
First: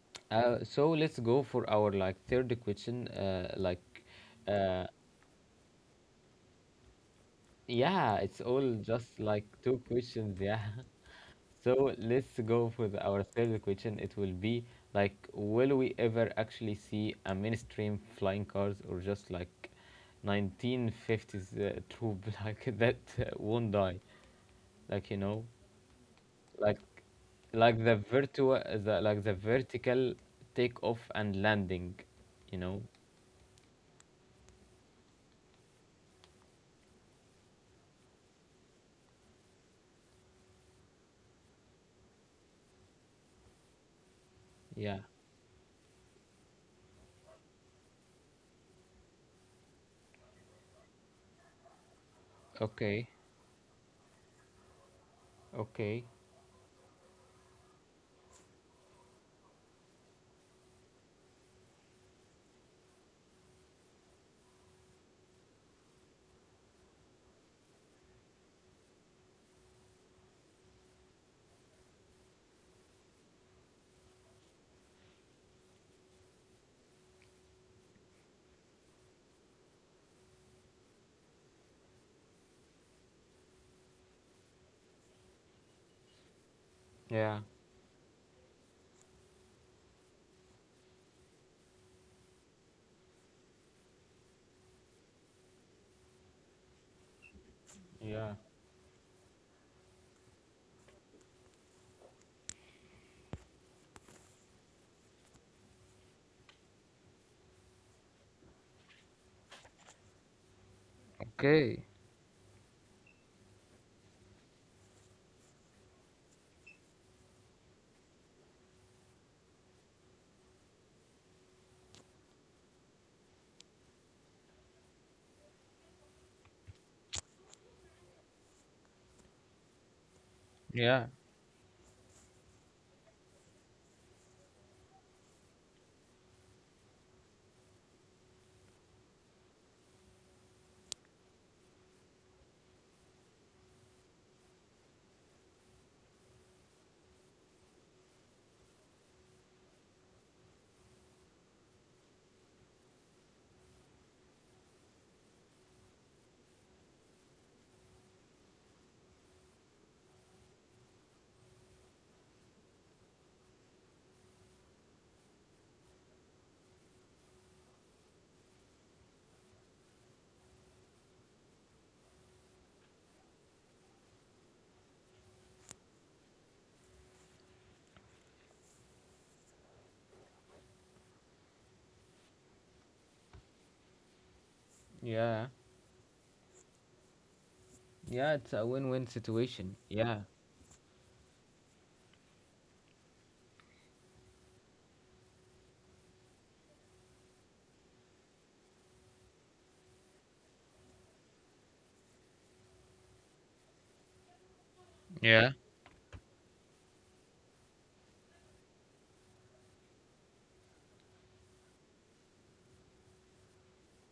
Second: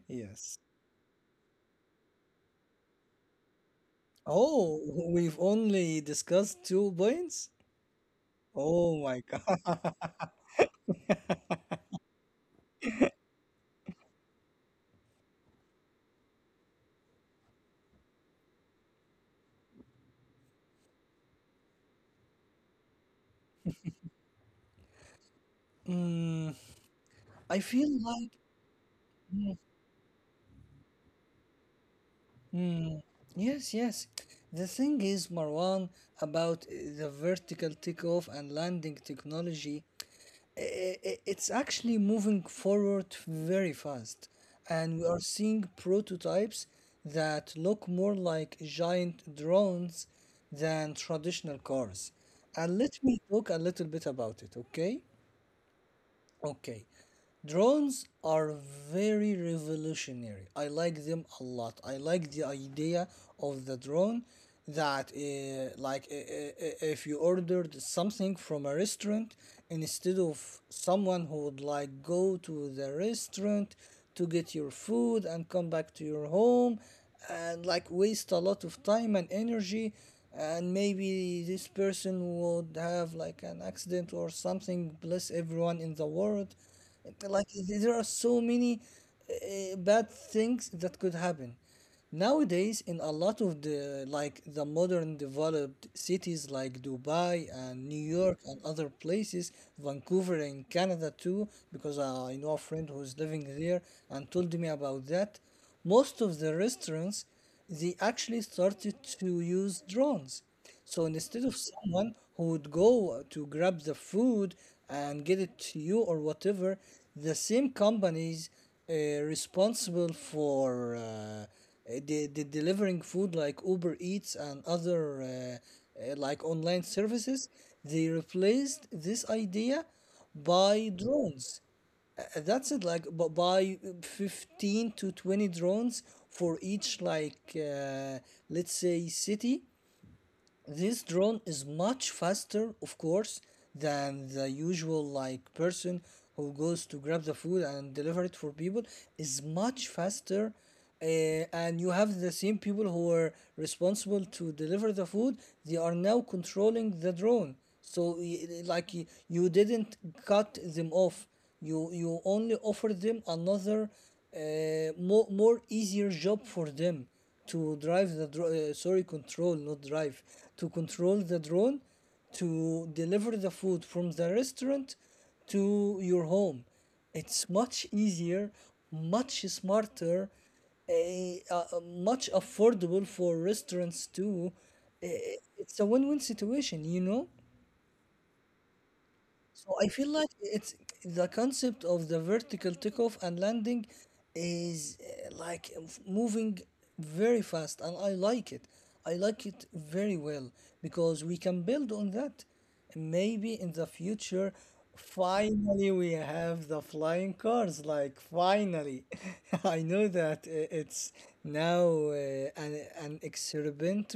Speaker 2: Yes.
Speaker 1: Uh, so let's go for our like third question. Uh, like.
Speaker 2: Oh,
Speaker 1: Uh,
Speaker 2: we've only discussed two points?
Speaker 1: Yeah, it's all
Speaker 2: Oh
Speaker 1: just
Speaker 2: my
Speaker 1: like two
Speaker 2: God.
Speaker 1: questions. Yeah. So let's go with our third question. It will be like, will we ever actually see a mainstream flying cars or just like nineteen fifties uh, troop like that uh, won't die? Like, you know,
Speaker 2: Hmm,
Speaker 1: like
Speaker 2: I
Speaker 1: like
Speaker 2: feel
Speaker 1: the
Speaker 2: like.
Speaker 1: virtua the like the vertical takeoff and landing, you know?
Speaker 2: Hmm, yes, yes. The thing is, Marwan, about uh, the vertical takeoff and landing technology, i- i- it's actually moving forward very fast. And
Speaker 1: Yeah.
Speaker 2: we are seeing prototypes that look more like giant drones than traditional cars. And let
Speaker 1: Okay.
Speaker 2: me talk a little bit about it, okay?
Speaker 1: Okay.
Speaker 2: Okay. Drones are very revolutionary. I like them a lot. I like the idea of the drone that uh, like uh, uh, uh, if you ordered something from a restaurant instead of someone who would like go to the restaurant to get your food and come back to your home and like waste a lot of time and energy, and maybe this person would have like an accident or something, bless everyone in the world.
Speaker 1: Yeah.
Speaker 2: Like, there are so many uh, bad things that could happen. Nowadays, in a lot of the like the modern developed cities like Dubai and New
Speaker 1: Yeah.
Speaker 2: York and other places, Vancouver in Canada too, because uh, I know a friend who's living there and told me about that. Most of the restaurants, they actually started to use drones. So instead of
Speaker 1: Okay.
Speaker 2: someone who would go to grab the food and get it to you or whatever, the same companies uh, responsible for uh, the, the delivering food like Uber Eats and other uh, uh, like online services, they replaced this idea by
Speaker 1: Yeah.
Speaker 2: drones. Uh, That's it, like bu- buy fifteen to twenty drones for each, like, uh, let's say, city. This drone is much faster, of course, than the usual like person who goes to grab the food and deliver it for people is much faster. Eh, and you have the same people who are responsible to deliver the food, they are now controlling the drone. So y- like y- you didn't cut them off. You you only offer them another uh, more more easier job for them to drive the dro- uh, sorry, control, not drive, to control the drone to deliver the food from the restaurant to your home. It's much easier, much smarter, a, uh, uh, much affordable for restaurants too. Uh,
Speaker 1: Yeah.
Speaker 2: it's a win-win situation, you know.
Speaker 1: Yeah, it's a win-win
Speaker 2: So
Speaker 1: situation.
Speaker 2: I feel
Speaker 1: Yeah.
Speaker 2: like it's the concept of the vertical takeoff and landing is uh, like f- moving very fast, and I like it. I like it very well because we can build on that. Maybe in the future,
Speaker 1: Yeah,
Speaker 2: finally we have the flying cars. Like finally, I know that uh, it's now uh, an an experiment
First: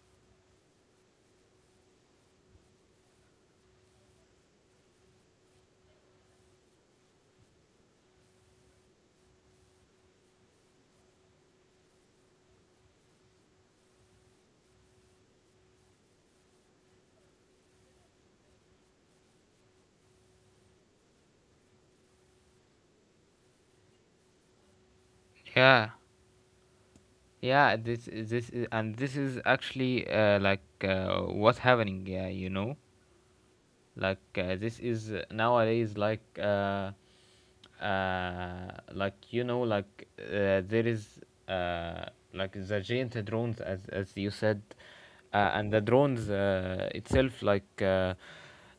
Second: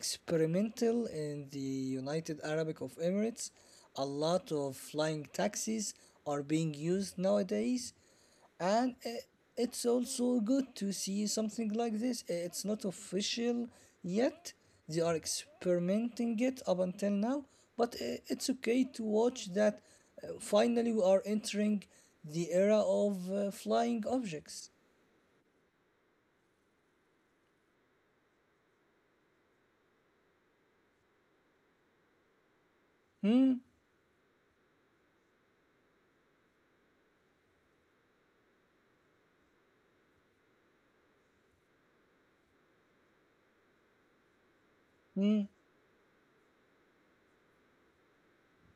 Speaker 2: experimental in the United Arab of Emirates. A lot of flying taxis are being used nowadays, and i- it's also good to see something like this. Eh, It's not official yet. They are experimenting it up until now, but i- it's okay to watch that uh, finally we are entering the era of uh, flying objects.
Speaker 1: yeah, yeah, this is this is, and this is actually uh, like uh, what's happening. Yeah, you know,
Speaker 2: Hmm,
Speaker 1: like uh, this is uh, nowadays like uh, uh, like you know, like uh, there is uh, like the giant drones, as as you said,
Speaker 2: hmm,
Speaker 1: uh, and the drones uh, itself, like uh,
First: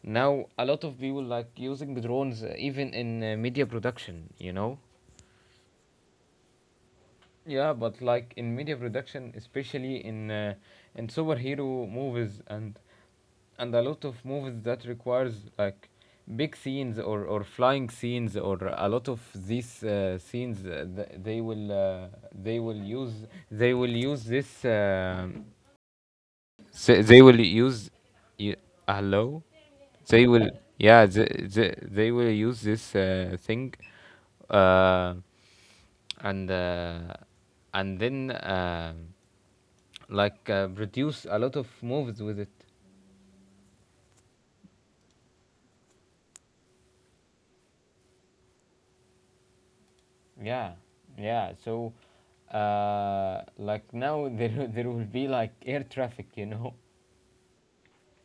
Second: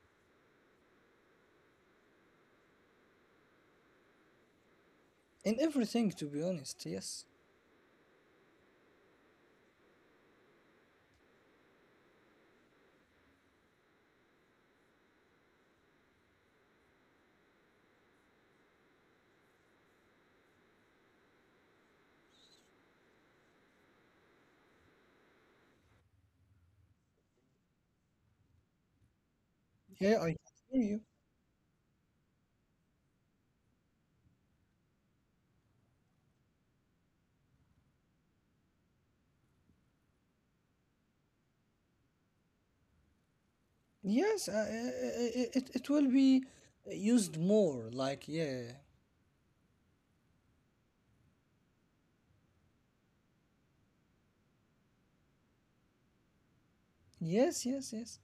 Speaker 1: now a lot of people like using drones uh, even in uh, media production. You know.
Speaker 2: in everything, to be honest, yes.
Speaker 1: Yeah, but like in media production, especially in uh, in superhero movies and and a lot of movies that requires like big scenes or or flying scenes or a lot of these uh, scenes uh, th- they will uh, they will use they will use this uh, s- they will use y- hello,
Speaker 2: Yeah,
Speaker 1: they
Speaker 2: I
Speaker 1: will,
Speaker 2: can hear you.
Speaker 1: yeah, they, they, they will use this uh, thing, uh, and uh, and then um like uh, produce a lot of movies with it.
Speaker 2: Yes, uh, uh, it, it will be used more. Like, yeah.
Speaker 1: Yeah, yeah. So, uh, like now there there will be like air traffic, you know.
Speaker 2: Yes, yes, yes.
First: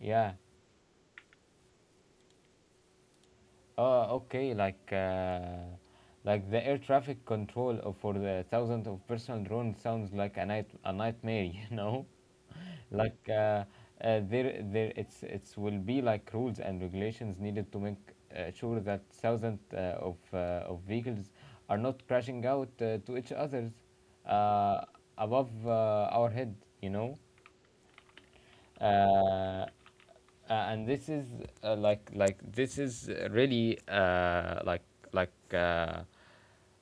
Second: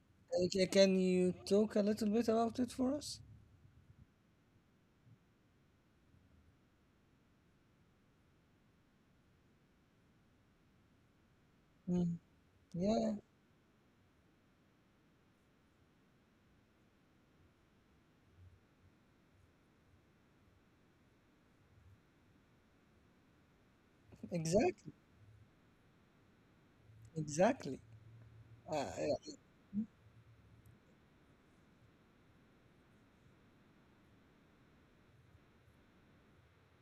Speaker 1: Yeah,
Speaker 2: Uh, ca- Can you talk a little bit about it for us?
Speaker 1: oh, okay, like uh, like the air traffic control of- for the thousands of personal drones sounds like a night a nightmare, you know?
Speaker 2: Mm. Yeah,
Speaker 1: Like uh, uh, there there, it's it's will be like rules and regulations needed to make uh, sure that thousands uh, of uh, of vehicles are not crashing out uh, to each others uh,
Speaker 2: exactly.
Speaker 1: above uh, our head, you know?
Speaker 2: Exactly.
Speaker 1: Uh,
Speaker 2: Uh,
Speaker 1: uh, and this is uh, like like this is really uh, like like uh,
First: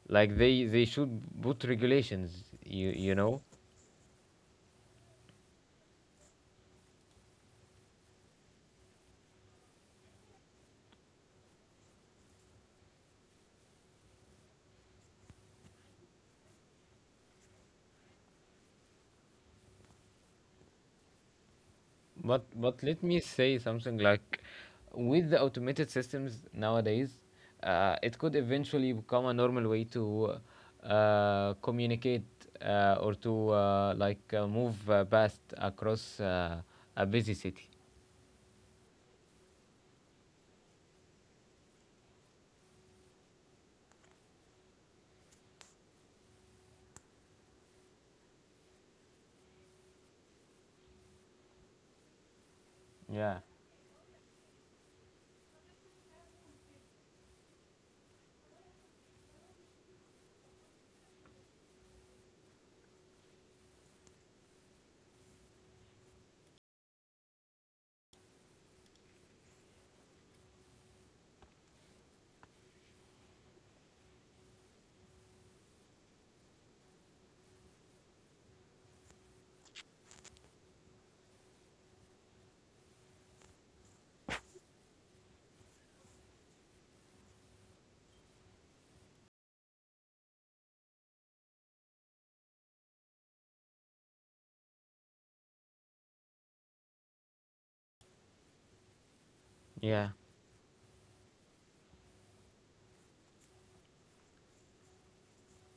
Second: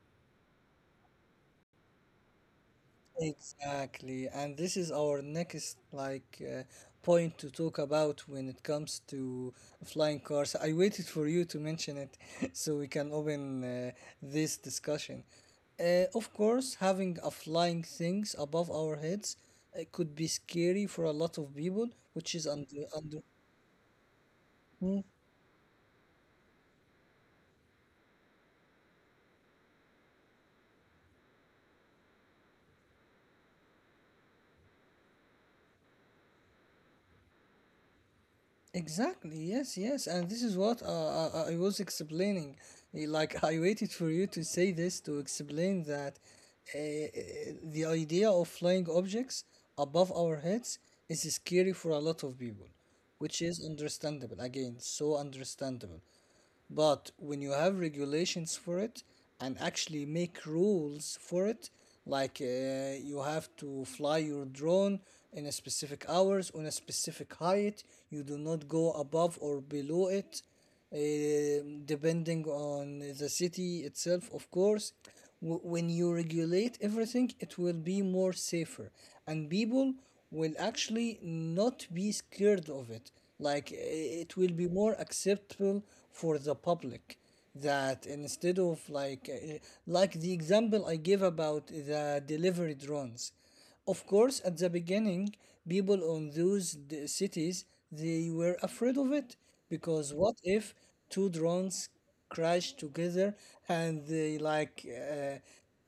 Speaker 1: like they they should put regulations, you you know.
Speaker 2: exactly. And this is our next like uh, point to talk about when it comes to flying cars. I waited for you to mention it so we can open uh, this discussion. Uh, of course, having a flying things above our heads uh, could be scary for a lot of people, which is
Speaker 1: but
Speaker 2: under
Speaker 1: but let
Speaker 2: under.
Speaker 1: me say something like
Speaker 2: Hmm.
Speaker 1: with the automated systems nowadays uh, it could eventually become a normal way to uh, communicate uh, or to uh, like uh, move uh, past across uh, a busy city.
Speaker 2: Exactly. Yes. Yes. And this is what uh, uh, uh, I was explaining. Eh, Like I waited for you to say this to explain that uh, the idea of flying objects above our heads is scary for a lot of people, which
Speaker 1: Yeah,
Speaker 2: is understandable. Again, so understandable. But when you have regulations for it and actually make rules for it, like uh, you have to fly your drone in a specific hours on a specific height, you do not go above or below it, um, depending on the city itself, of course. W- when you regulate everything, it will be more safer, and people will actually not be scared of it. Like eh, it will be more acceptable for the public, that instead of like uh, like the example I gave about the delivery drones, of course at the beginning people on those d- cities, they were afraid of it because
Speaker 1: yeah,
Speaker 2: what if two drones crash together and they like uh,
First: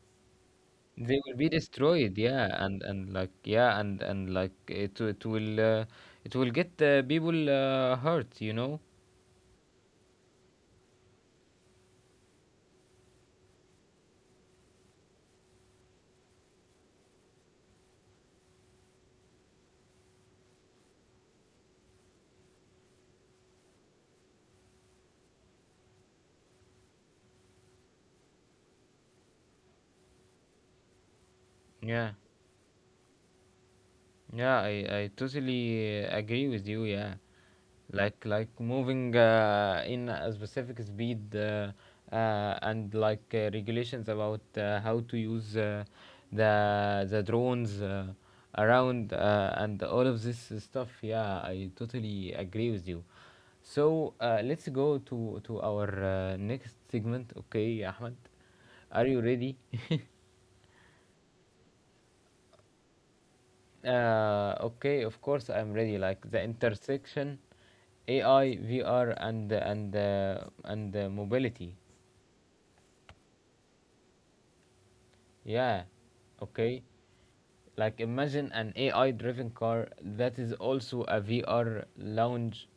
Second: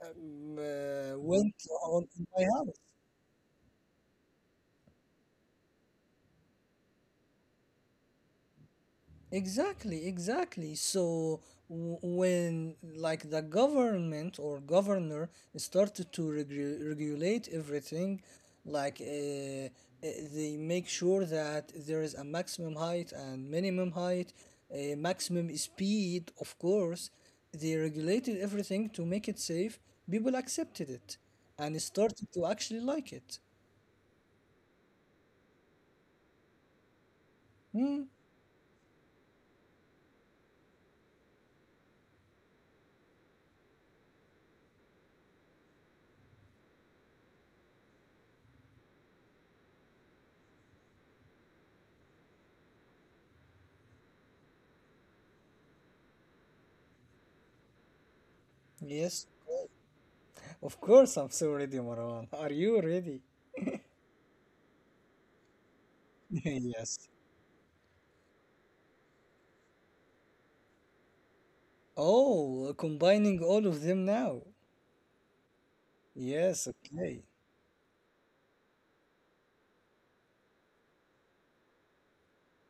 Speaker 2: um, uh,
Speaker 1: they will be
Speaker 2: went on
Speaker 1: destroyed,
Speaker 2: my
Speaker 1: yeah,
Speaker 2: house.
Speaker 1: and and like, yeah, and and like it it will uh, it will get uh, people uh, hurt, you know.
Speaker 2: Exactly, exactly. So w- when like the government or governor started to regu- regulate everything, like uh, uh, they make sure that there is a maximum height and minimum height, a maximum speed, of course, they regulated everything to make it safe. People accepted it and
Speaker 1: Yeah,
Speaker 2: started to actually like it.
Speaker 1: yeah, i i totally uh, agree with you, yeah,
Speaker 2: Hmm.
Speaker 1: like like moving uh, in a specific speed, uh, uh, and like uh, regulations about uh, how to use uh, the the drones uh, around, uh, and all of this stuff. Yeah, I totally agree with you. So uh, let's go to to our uh, next segment, okay, Ahmed? Are you
Speaker 2: Yes.
Speaker 1: ready?
Speaker 2: Of course, I'm so ready, Marwan. Are you ready?
Speaker 1: Uh, okay, of course I'm ready. Like the
Speaker 2: Yes.
Speaker 1: intersection, A I, V R, and and uh, and uh, mobility.
Speaker 2: Oh, combining all of them now.
Speaker 1: Yeah,
Speaker 2: Yes,
Speaker 1: okay.
Speaker 2: okay.
Speaker 1: Like imagine an A I-driven car that is also a V R lounge.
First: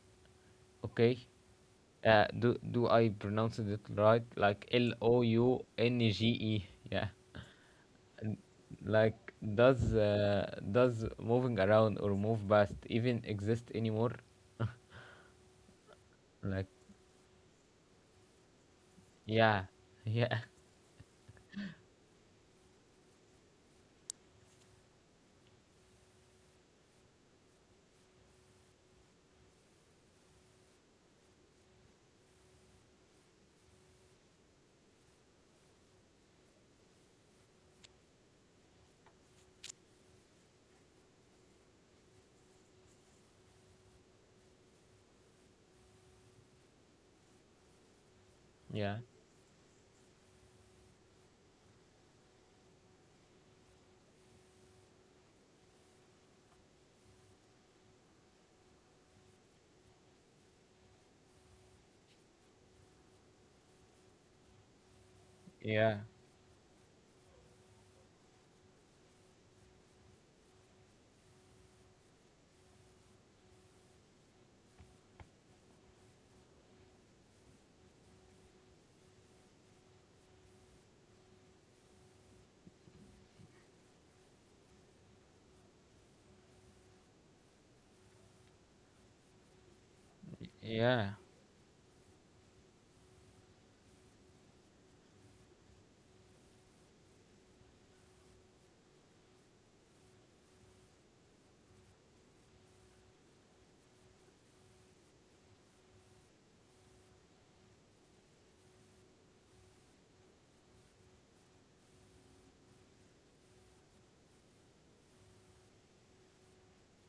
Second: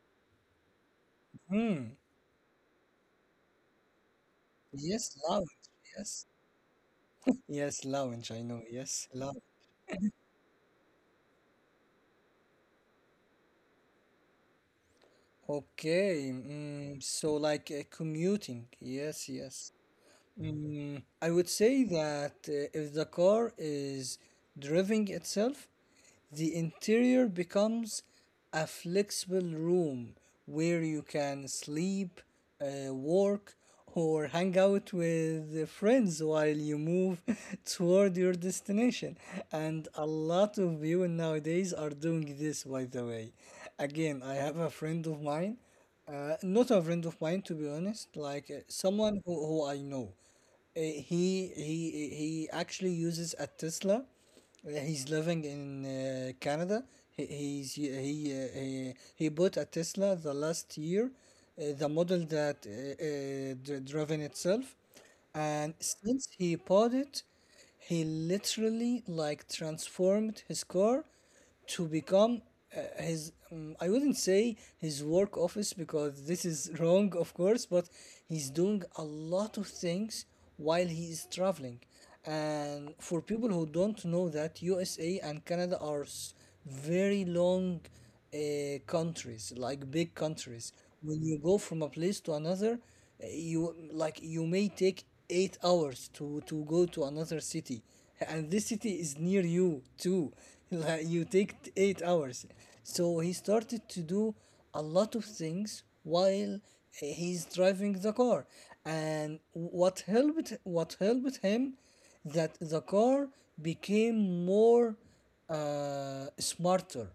Speaker 1: Okay.
Speaker 2: Hmm.
Speaker 1: Uh, do do I pronounce it right? Like L
Speaker 2: Yes,
Speaker 1: O
Speaker 2: lounge.
Speaker 1: U N
Speaker 2: Yes.
Speaker 1: G E. Yeah.
Speaker 2: Yes, lounge. I know. Yes,
Speaker 1: Like
Speaker 2: lounge.
Speaker 1: does uh, does moving around or move past even exist anymore?
Speaker 2: Okay.
Speaker 1: Like
Speaker 2: Mm, so, like uh, commuting. Yes,
Speaker 1: yeah.
Speaker 2: yes.
Speaker 1: Yeah.
Speaker 2: Mm, I would say that uh, if the car is driving itself, the interior becomes a flexible room where you can sleep, uh, work, or hang out with friends while you move toward your destination. And a lot of you nowadays are doing this, by the way. Again, I have a friend of mine, uh, not a friend of mine, to be honest, like uh,
Speaker 1: Yeah.
Speaker 2: someone who, who I know. Uh, he he he actually uses a Tesla. Uh, he's living in uh, Canada. He he's, he uh, he uh, he bought a Tesla the last year, uh, the model that uh, uh, dri- driven itself, and
Speaker 1: Yeah.
Speaker 2: since he bought it, he literally like transformed his car to become uh, his um, I wouldn't say his work office, because this is wrong, of course, but he's doing a lot of things while he is traveling. And for people who don't know that U S A and Canada are s- very long uh, countries, like big countries,
Speaker 1: Yeah.
Speaker 2: when you go from a place to another, you like you may take eight hours to to go to another city, and this city is near you too like you take t- eight hours. So he started to do a lot of things while uh, he's driving the car. And what helped what helped him, that the car became more uh, smarter,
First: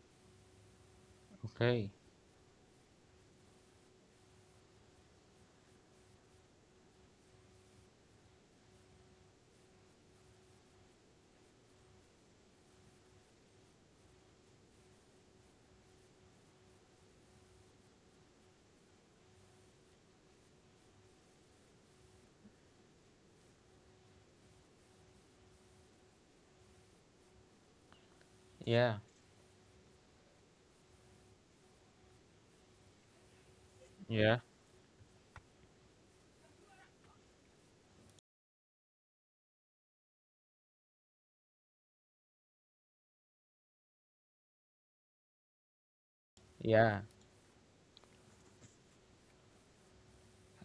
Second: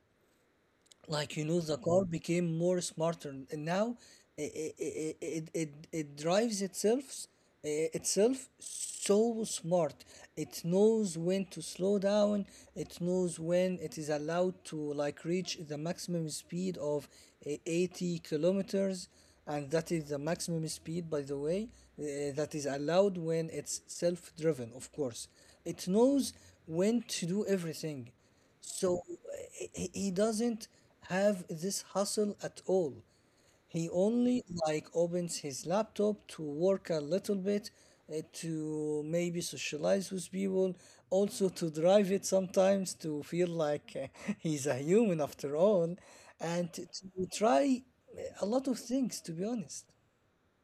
Speaker 2: like you know the
Speaker 1: Okay.
Speaker 2: car became more smarter, and now it it, it, it, it drives itself, eh, itself so smart. It knows when to slow down, it knows when it is allowed to like reach the maximum speed of eh, eighty kilometers, and that is the maximum speed, by the way, eh, that is allowed when it's self-driven, of course. It knows when to do everything. So
Speaker 1: Yeah.
Speaker 2: uh, he he doesn't have this hustle at all. He
Speaker 1: Yeah.
Speaker 2: only like opens his laptop to work a little bit, uh, to maybe socialize with people, also to drive it sometimes to feel like uh, he's a human after all, and to
Speaker 1: Yeah.
Speaker 2: to try uh, a lot of things, to be honest.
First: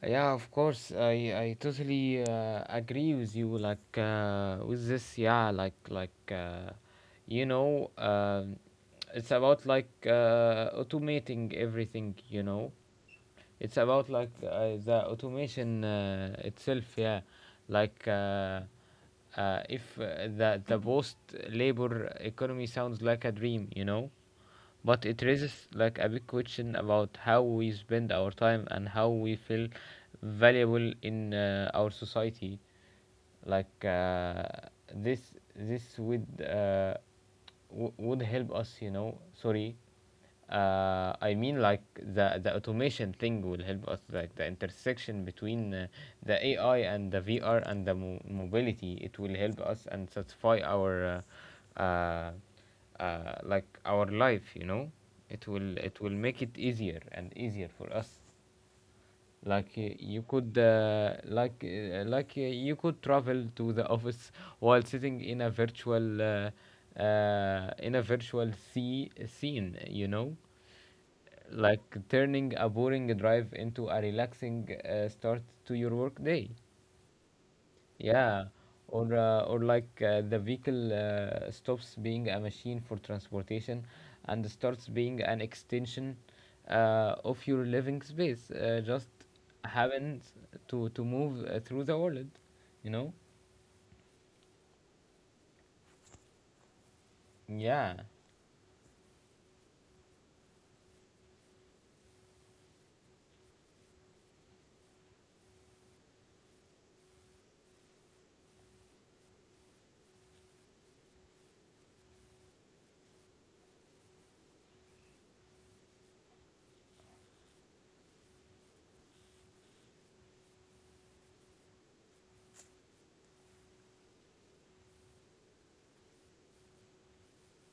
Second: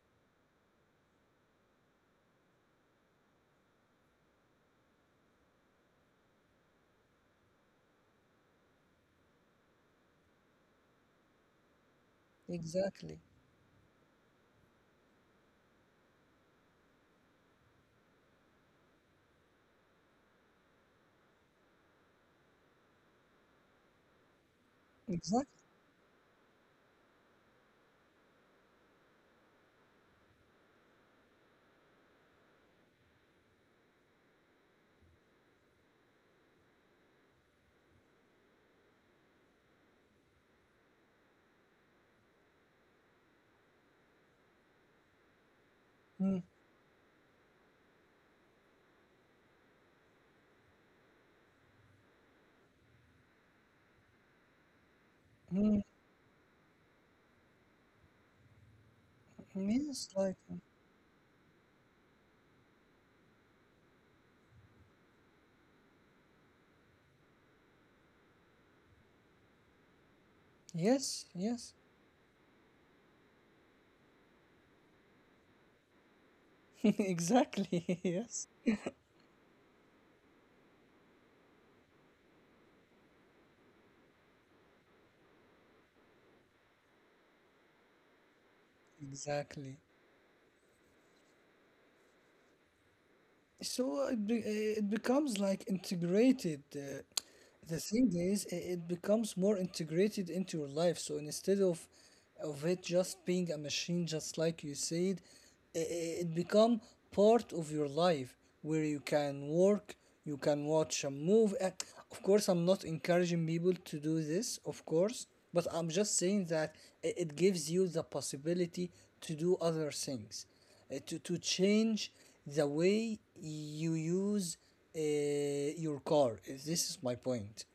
Speaker 1: Yeah, of course. I I totally uh, agree with you, like uh, with this. Yeah, like like uh, you know, um it's about like uh, automating everything, you know.
Speaker 2: Exactly.
Speaker 1: It's about like uh, the automation uh, itself. Yeah, like uh, uh, if uh, the the post labor economy sounds like a dream, you know, but it
Speaker 2: Exactly.
Speaker 1: raises like a big question about how we spend our time and how we feel valuable in uh, our society. like uh, this this would uh, w- would help us, you know. Sorry, uh, I mean like the the automation thing will help us. Like the intersection between uh, the
Speaker 2: Mm,
Speaker 1: A I and the V R and the mo- mobility, it will help us and satisfy our uh, uh, uh, like our life, you know. It will
Speaker 2: mm,
Speaker 1: it will make it easier and easier for us, like uh,
Speaker 2: yes,
Speaker 1: you
Speaker 2: like,
Speaker 1: could uh, like uh, like uh, you could travel to the office while sitting in a virtual uh, uh, in a virtual sea scene, you know,
Speaker 2: yes, yes.
Speaker 1: like turning a boring drive into a relaxing uh, start to your work day.
Speaker 2: Exactly. Yes,
Speaker 1: Yeah, or uh, or like uh, the vehicle uh, stops being a machine for transportation and starts being an extension uh, of your living space. Uh, just
Speaker 2: exactly.
Speaker 1: happens to to move uh, through the world, you know.
Speaker 2: So it, be, it becomes like integrated. Uh, the
Speaker 1: Yeah,
Speaker 2: thing is, i- it becomes more integrated into your life, so instead of of it just being a machine, just like you said, i- i- it become part of your life, where you can work, you can watch a movie. Uh, of course I'm not encouraging people to do this, of course, but I'm just saying that i- it gives you the possibility to do other things, uh, to, to change the way you use uh, your car. Uh, This is my point.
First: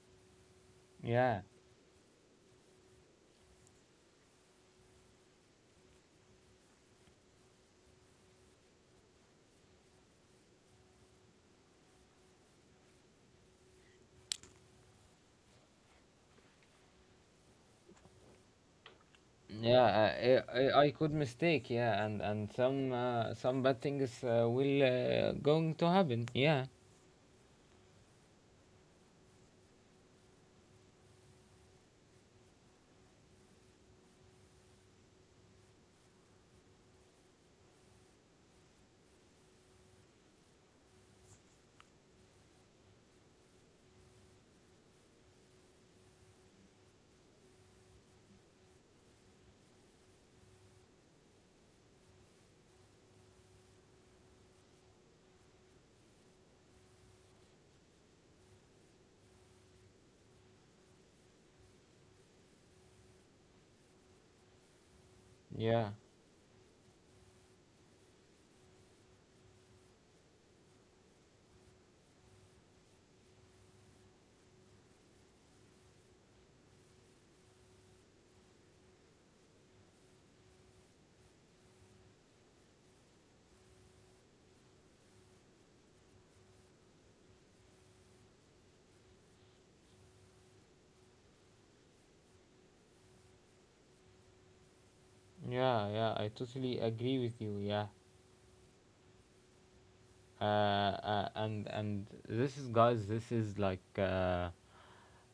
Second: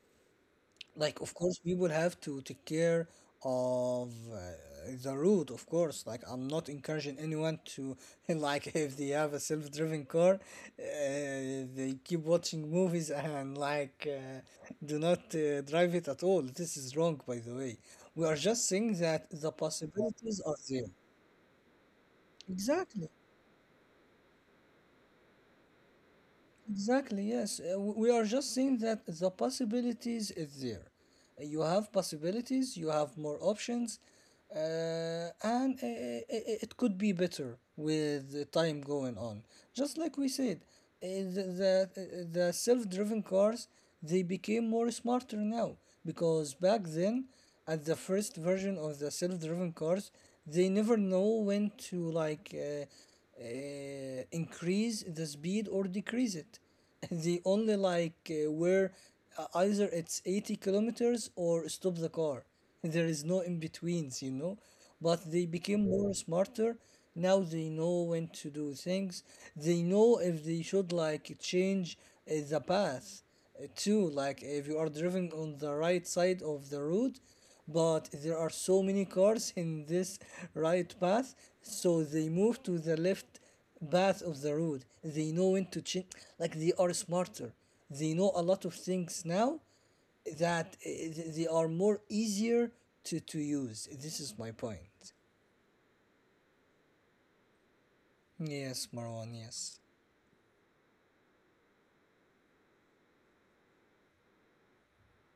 Speaker 2: Like, of
Speaker 1: yeah,
Speaker 2: course, people have to take care of uh, the route, of course. Like, I'm not encouraging anyone to, like, if they have a self driving car, uh, they keep watching movies and, like, uh, do not uh, drive it at all. This is wrong, by the way. We are just saying that the
Speaker 1: yeah. Uh,
Speaker 2: possibilities are
Speaker 1: I, I
Speaker 2: there.
Speaker 1: I could mistake. Yeah, and and some
Speaker 2: Exactly.
Speaker 1: uh, some bad things uh, will uh, going to happen. Yeah,
Speaker 2: Exactly, yes. Uh, w- we are just seeing that the possibilities is there. Uh, You have possibilities, you have more options, uh, and uh, it, it could be better with the time going on. Just like we said, uh, the, the, uh, the self-driven cars, they became more smarter now, because back then, at the first version of the self-driven cars, they never know when to like uh, uh, increase the speed or decrease it. They only like uh, where uh, either it's eighty kilometers or stop the car. There is no in betweens, you know. But they became
Speaker 1: yeah,
Speaker 2: more smarter now, they know when to do things, they know if they should like change uh, the path uh, too. Like if you are driving on the right side of the road but there are so many cars in this right path, so they move to the left path of the road. They know when to change, like they are smarter. They know a lot of things now, that uh, th- they are more easier to, to use. This is my point.
Speaker 1: yeah, yeah. I totally agree with you. Yeah.
Speaker 2: Yes, Marwan, yes.
Speaker 1: uh, uh, and and this is, guys, this is like, uh,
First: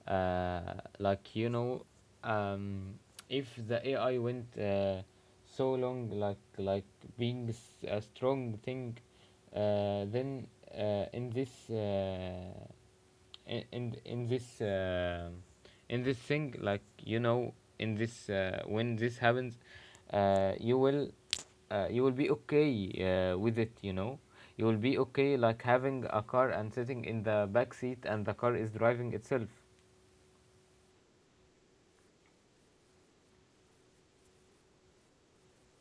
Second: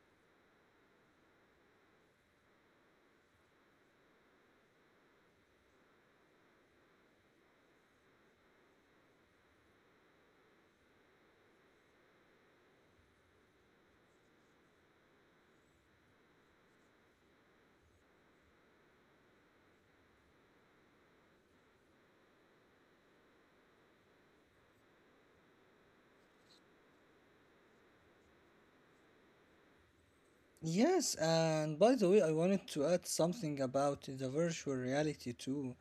Speaker 1: uh, like you know um, if the A I went uh, so long, like like being s- a strong thing, uh, then, uh, in this, uh, in in, in this uh, in this thing, like you know in this, uh, when this happens, uh, you will uh, you will be okay uh, with it you know You will be okay, like having a car and sitting in the back seat and the car is driving itself.
Speaker 2: Yes, and by the way, I wanted to add something about the virtual reality too,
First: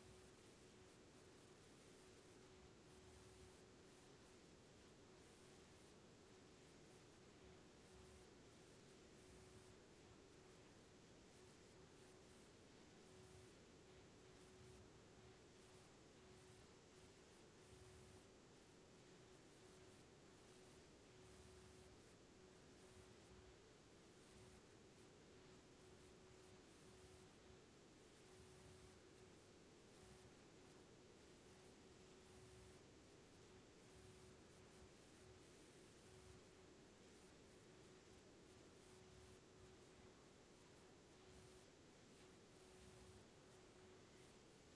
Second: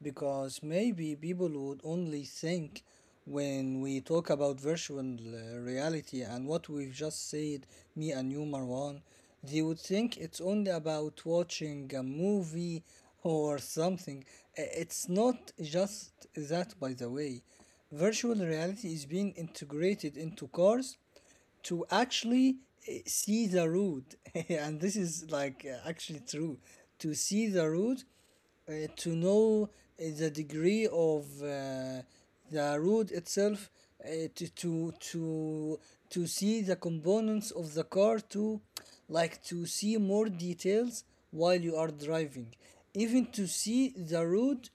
Speaker 2: because maybe people would only think when we talk about virtual uh, reality and what we've just said, me and you, Marwan, they would think it's only about watching a movie or something. I- It's not just that, by the way. Virtual reality is being integrated into cars to actually uh, see the root, and this is like uh, actually true, to see the root, uh, to know uh, the degree of uh, the root itself, uh, to, to to to see the components of the car, to like to see more details while you are driving, even to see the road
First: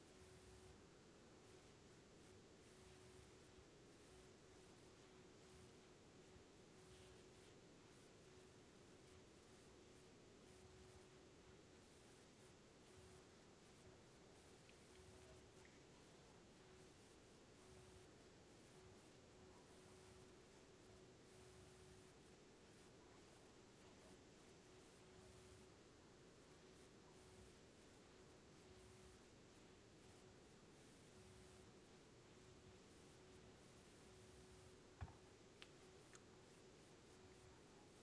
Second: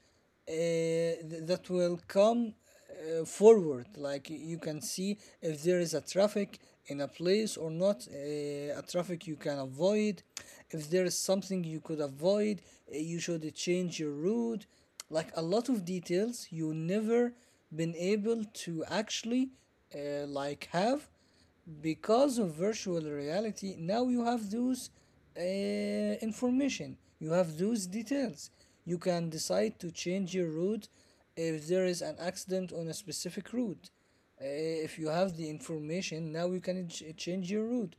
Speaker 2: uh, th- that will come uh, forward. Like y- you can see if there is a traffic in a place or not, uh, a traffic you can avoid, if there is something you could avoid, uh, you should change your route. Like a lot of details you never been able to actually uh, like have, because of virtual reality now you have those uh, information, you have those details, you can decide to change your route if there is an accident on a specific route. Uh, if you have the information, now you can ch- change your route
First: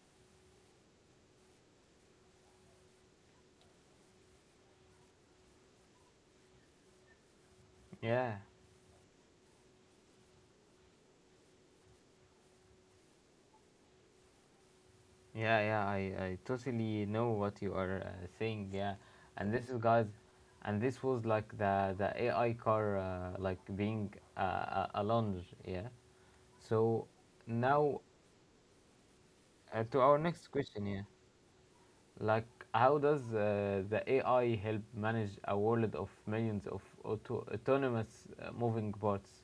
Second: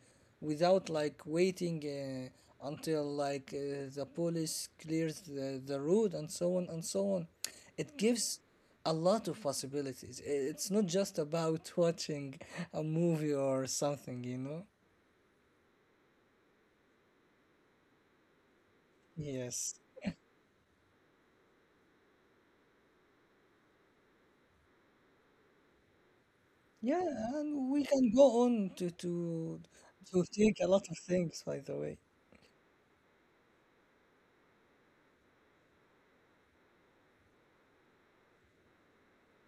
Speaker 2: without like waiting uh, until like uh, the police clears the, the road, and so on and so on. It gives
Speaker 1: Yeah,
Speaker 2: a lot of possibilities. I- It's not just about watching a movie or something, you know?
Speaker 1: yeah, yeah, i, I totally know what you are uh, saying, yeah. And this
Speaker 2: Yes.
Speaker 1: is, guys, and this was like the the A I car, uh, like being, uh, a, a lounge, yeah.
Speaker 2: Yeah,
Speaker 1: So
Speaker 2: and we
Speaker 1: now,
Speaker 2: can go on to to
Speaker 1: Uh, to our
Speaker 2: to
Speaker 1: next
Speaker 2: take a lot
Speaker 1: question,
Speaker 2: of
Speaker 1: here.
Speaker 2: things, by the way.
Speaker 1: Like, how does uh, the A I help manage a world of millions of auto- autonomous uh, moving parts?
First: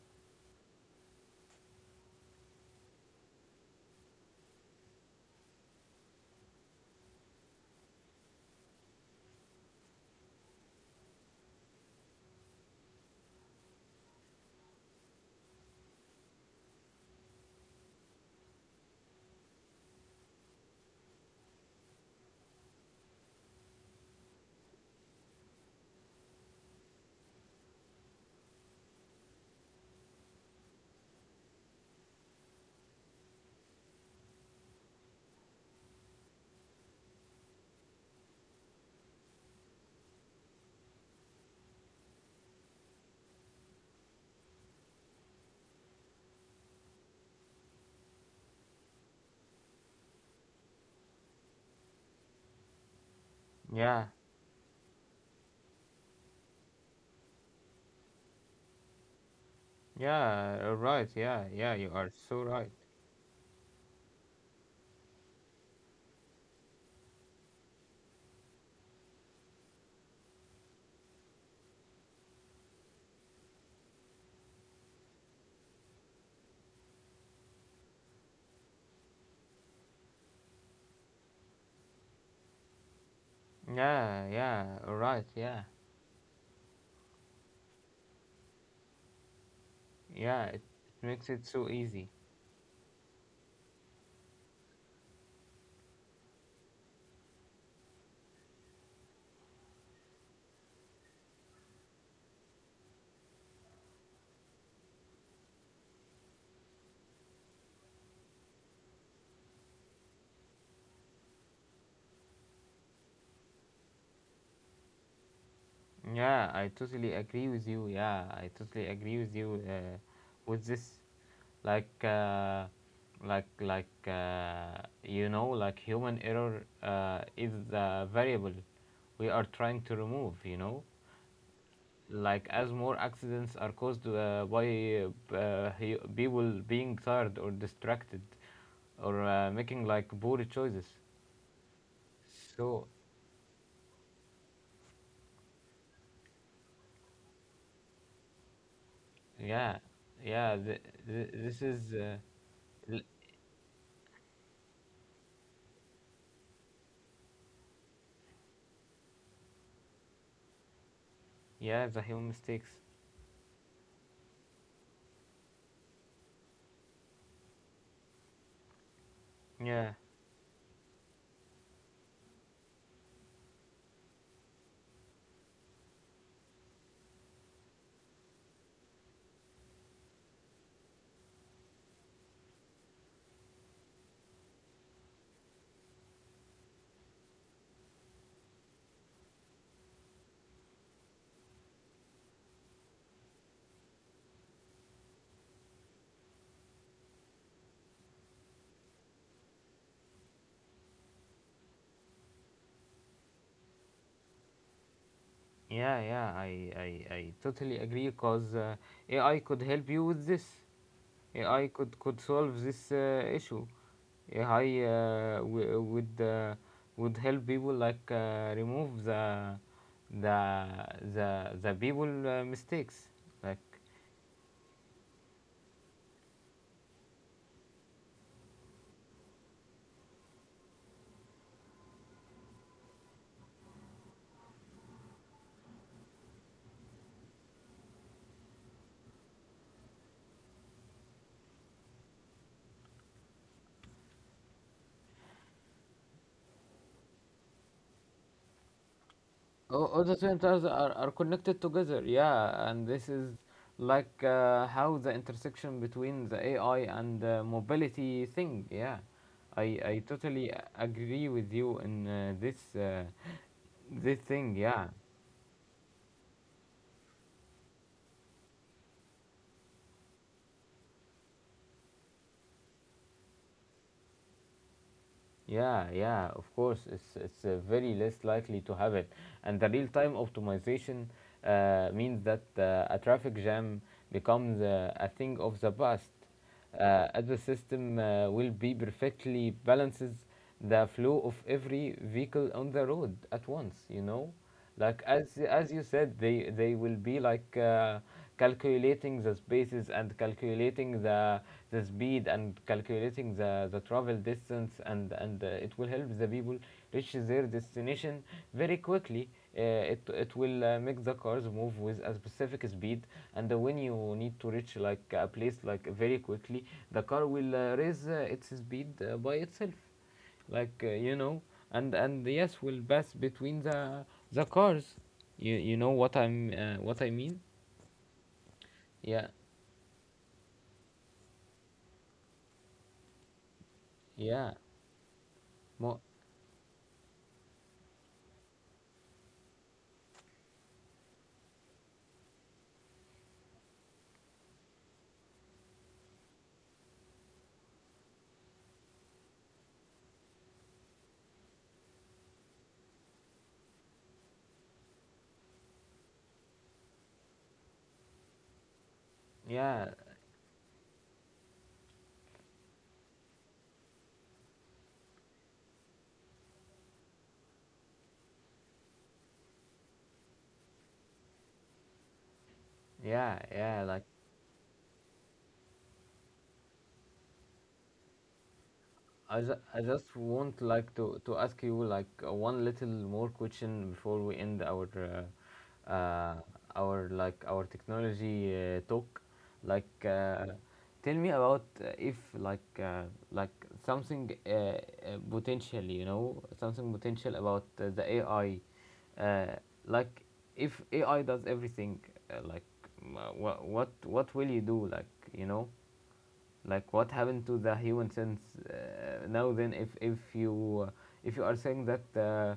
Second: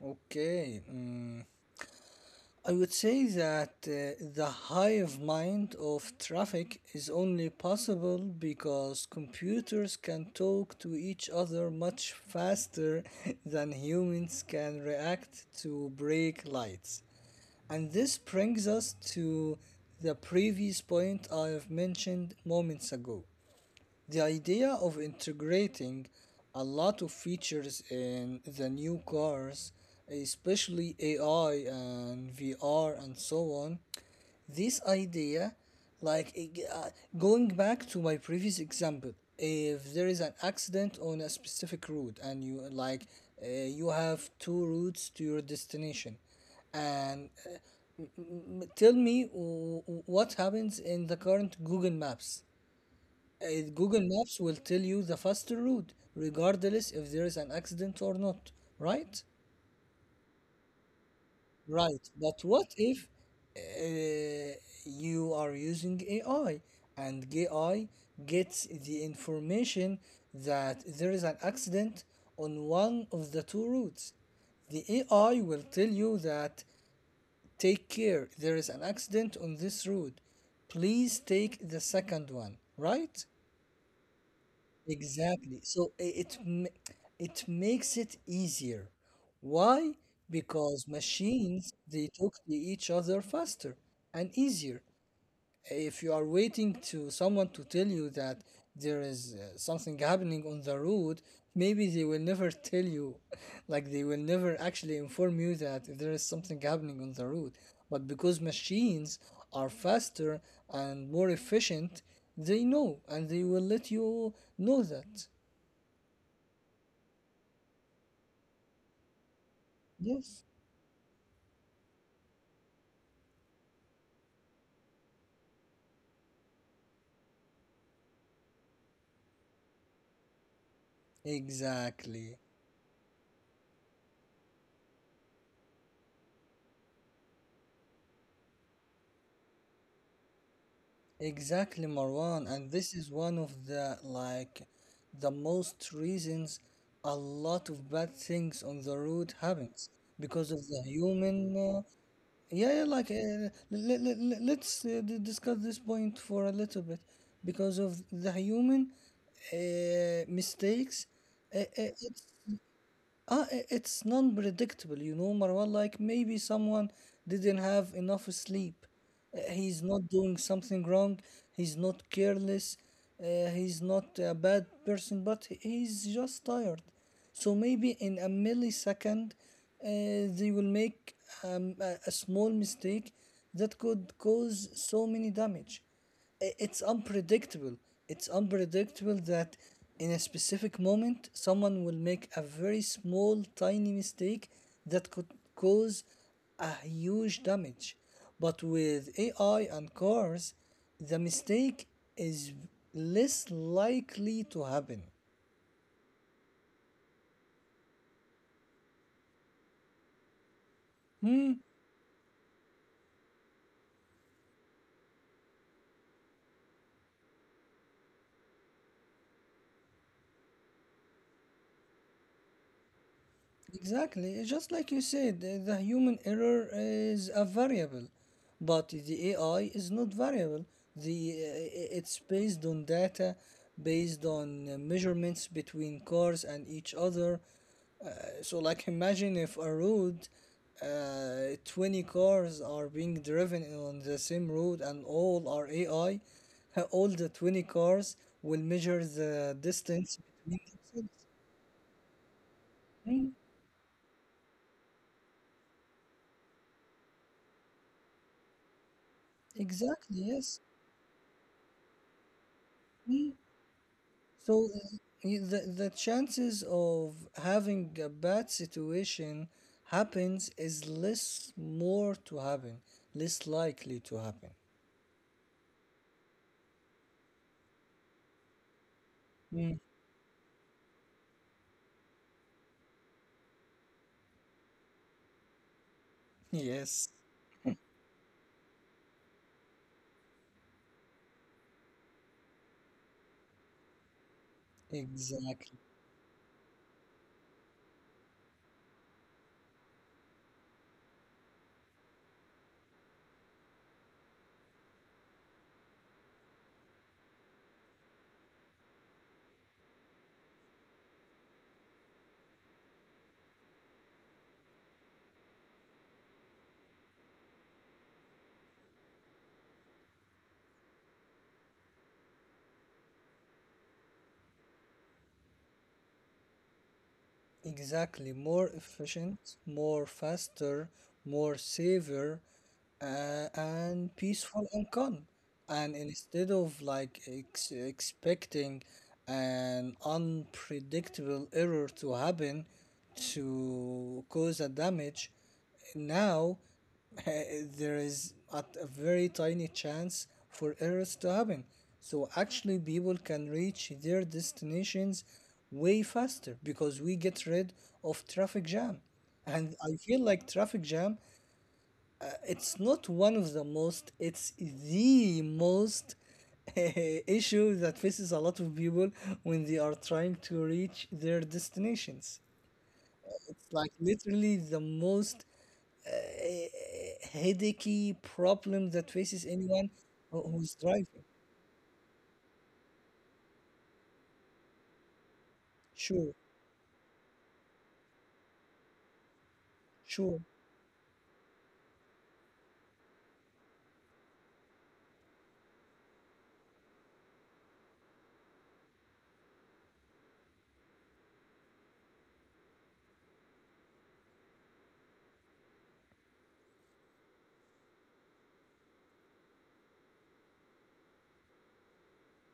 Speaker 2: Okay. Mm, I would say that uh, the hive mind of traffic is only possible because computers can talk to each other much faster than humans can react to brake lights. And this brings us to the previous point I have mentioned moments ago. The idea of integrating a lot of features in the new cars, especially A I and V R and so on, this idea, like uh, going back to my previous example, if there is an accident on a specific route and you like uh, you have two routes to your destination and uh, M- tell me w- w- what happens in the current Google Maps. Uh, Google
Speaker 1: Yeah,
Speaker 2: Maps will tell you the faster route, regardless if there is an accident or not, right?
Speaker 1: yeah, uh, right, yeah, yeah, you
Speaker 2: Right.
Speaker 1: are so
Speaker 2: But
Speaker 1: right.
Speaker 2: what if uh, you are using A I, and A I gets the information that there is an accident on one of the two routes? The A I will tell you that, "Take care, there is an accident on this road. Please take the second one," right?
Speaker 1: Yeah, yeah, right,
Speaker 2: Exactly.
Speaker 1: yeah,
Speaker 2: So i- it ma- it makes it easier. Why?
Speaker 1: yeah, it
Speaker 2: Because
Speaker 1: makes it
Speaker 2: machines,
Speaker 1: so
Speaker 2: they
Speaker 1: easy.
Speaker 2: talk to each other faster and easier. If you are waiting to someone to tell you that there is uh, something happening on the road, maybe they will never tell you. Like, they will never actually inform you that there is something happening on the road, but because machines are faster and more efficient, they know and they will let you know that.
Speaker 1: Yeah, I totally agree with you. Yeah, I totally agree with you uh,
Speaker 2: Yes.
Speaker 1: with this. Like, uh, like like uh, you know, like human error uh, is the variable we are trying to remove, you know,
Speaker 2: Exactly.
Speaker 1: like as more accidents are caused uh, by, uh, he- people being tired or distracted, or uh, making, like, poor choices,
Speaker 2: Exactly, Marwan, and
Speaker 1: so.
Speaker 2: this is one of the like the most reasons a lot of bad things on the road
Speaker 1: Yeah,
Speaker 2: happens because
Speaker 1: yeah,
Speaker 2: of the
Speaker 1: th- th-
Speaker 2: human.
Speaker 1: this
Speaker 2: Uh,
Speaker 1: is, uh,
Speaker 2: yeah, yeah,
Speaker 1: l-
Speaker 2: like uh, let, let, let's uh, d- discuss this point for a little bit because of the human uh, mistakes. Uh, uh,
Speaker 1: yeah, the
Speaker 2: it's
Speaker 1: human mistakes,
Speaker 2: uh, i- it's non-predictable, you know, Marwan. Like, maybe someone didn't have enough sleep. Uh, he's
Speaker 1: yeah.
Speaker 2: not doing something wrong. He's not careless. Uh, he's not a bad person, but he- he's just tired. So maybe in a millisecond, uh, they will make um, a, a small mistake that could cause so many damage. I- it's unpredictable. It's unpredictable that in a specific moment, someone will make a very small, tiny mistake that could cause a huge damage. But with A I and cars, the mistake is less likely to happen.
Speaker 1: Yeah, yeah, I, I, I totally agree because uh, A I could help you with this.
Speaker 2: Hmm?
Speaker 1: A I could, could solve this uh, issue. A I uh, w- would uh, would help people, like uh, remove the the the the people uh, mistakes, like.
Speaker 2: Exactly. It's just like you said, uh, the human error is a variable, but the A I is not variable. The uh, it's based on data, based on uh, measurements between cars and each other. Uh, so, like, imagine if a road, uh, twenty cars are being driven on the same road and all are A I, uh, all the twenty cars will measure the
Speaker 1: All, all
Speaker 2: distance
Speaker 1: the twin
Speaker 2: between
Speaker 1: towers are,
Speaker 2: themselves.
Speaker 1: are connected together, yeah. And this
Speaker 2: Mm.
Speaker 1: is like, uh, how the intersection between the A I and the mobility thing, yeah. I i
Speaker 2: Exactly,
Speaker 1: totally
Speaker 2: yes.
Speaker 1: a- agree with you in uh, this, uh,
Speaker 2: Hmm.
Speaker 1: this thing,
Speaker 2: So
Speaker 1: yeah.
Speaker 2: y- the the chances of having a bad situation happens is less more to happen, less likely to happen.
Speaker 1: Yeah, yeah, of course, it's it's uh, very less likely to have it. And the
Speaker 2: Mm.
Speaker 1: real-time optimization uh, means that uh, a traffic jam becomes uh, a thing of the past.
Speaker 2: Yes,
Speaker 1: Uh, as the system uh, will be perfectly balances the flow of every vehicle on the road at once, you know, like as as
Speaker 2: exactly.
Speaker 1: you said, they they will be like, uh, calculating the spaces and calculating the the speed and calculating the the travel distance, and and uh, it will help the people reach their destination very quickly. Uh, it it will, uh, make the cars move with a specific speed. And uh, when you need to reach, like, a place, like, very quickly, the car will, uh, raise uh, its speed uh, by itself, like, uh, you know. And and yes, will pass between the the cars. You you know what I'm uh, what I mean?
Speaker 2: Exactly, more
Speaker 1: Yeah,
Speaker 2: efficient, more faster, more safer, uh, and
Speaker 1: yeah,
Speaker 2: peaceful income. And
Speaker 1: mo-
Speaker 2: instead of like ex- expecting an unpredictable error to happen to cause a damage, now, there is a, a very tiny chance for errors to happen. So actually, people can reach their destinations way faster because we get rid of traffic jam. And
Speaker 1: yeah,
Speaker 2: I feel like traffic jam, uh, it's not one of the most, it's the most issue that faces a lot of people when they are trying to reach their destinations.
Speaker 1: yeah,
Speaker 2: It's
Speaker 1: yeah.
Speaker 2: like
Speaker 1: Like,
Speaker 2: literally the most uh, headachy problem that
Speaker 1: I,
Speaker 2: faces
Speaker 1: ju- I
Speaker 2: anyone
Speaker 1: just
Speaker 2: who-
Speaker 1: want,
Speaker 2: who's
Speaker 1: like, to,
Speaker 2: driving.
Speaker 1: to ask you, like, uh, one little more question before we end our, uh,
Speaker 2: Sure,
Speaker 1: uh, our, like, our technology uh, talk. Like,
Speaker 2: sure.
Speaker 1: uh, tell me about, uh, if, like, uh, like something, uh, uh, potential, you know, something potential about uh, the A I, uh, like if A I does everything, uh, like wha- wha- what what will you do, like, you know, like what happened to the human sense, uh, now then, if if you, uh, if you are saying that, uh,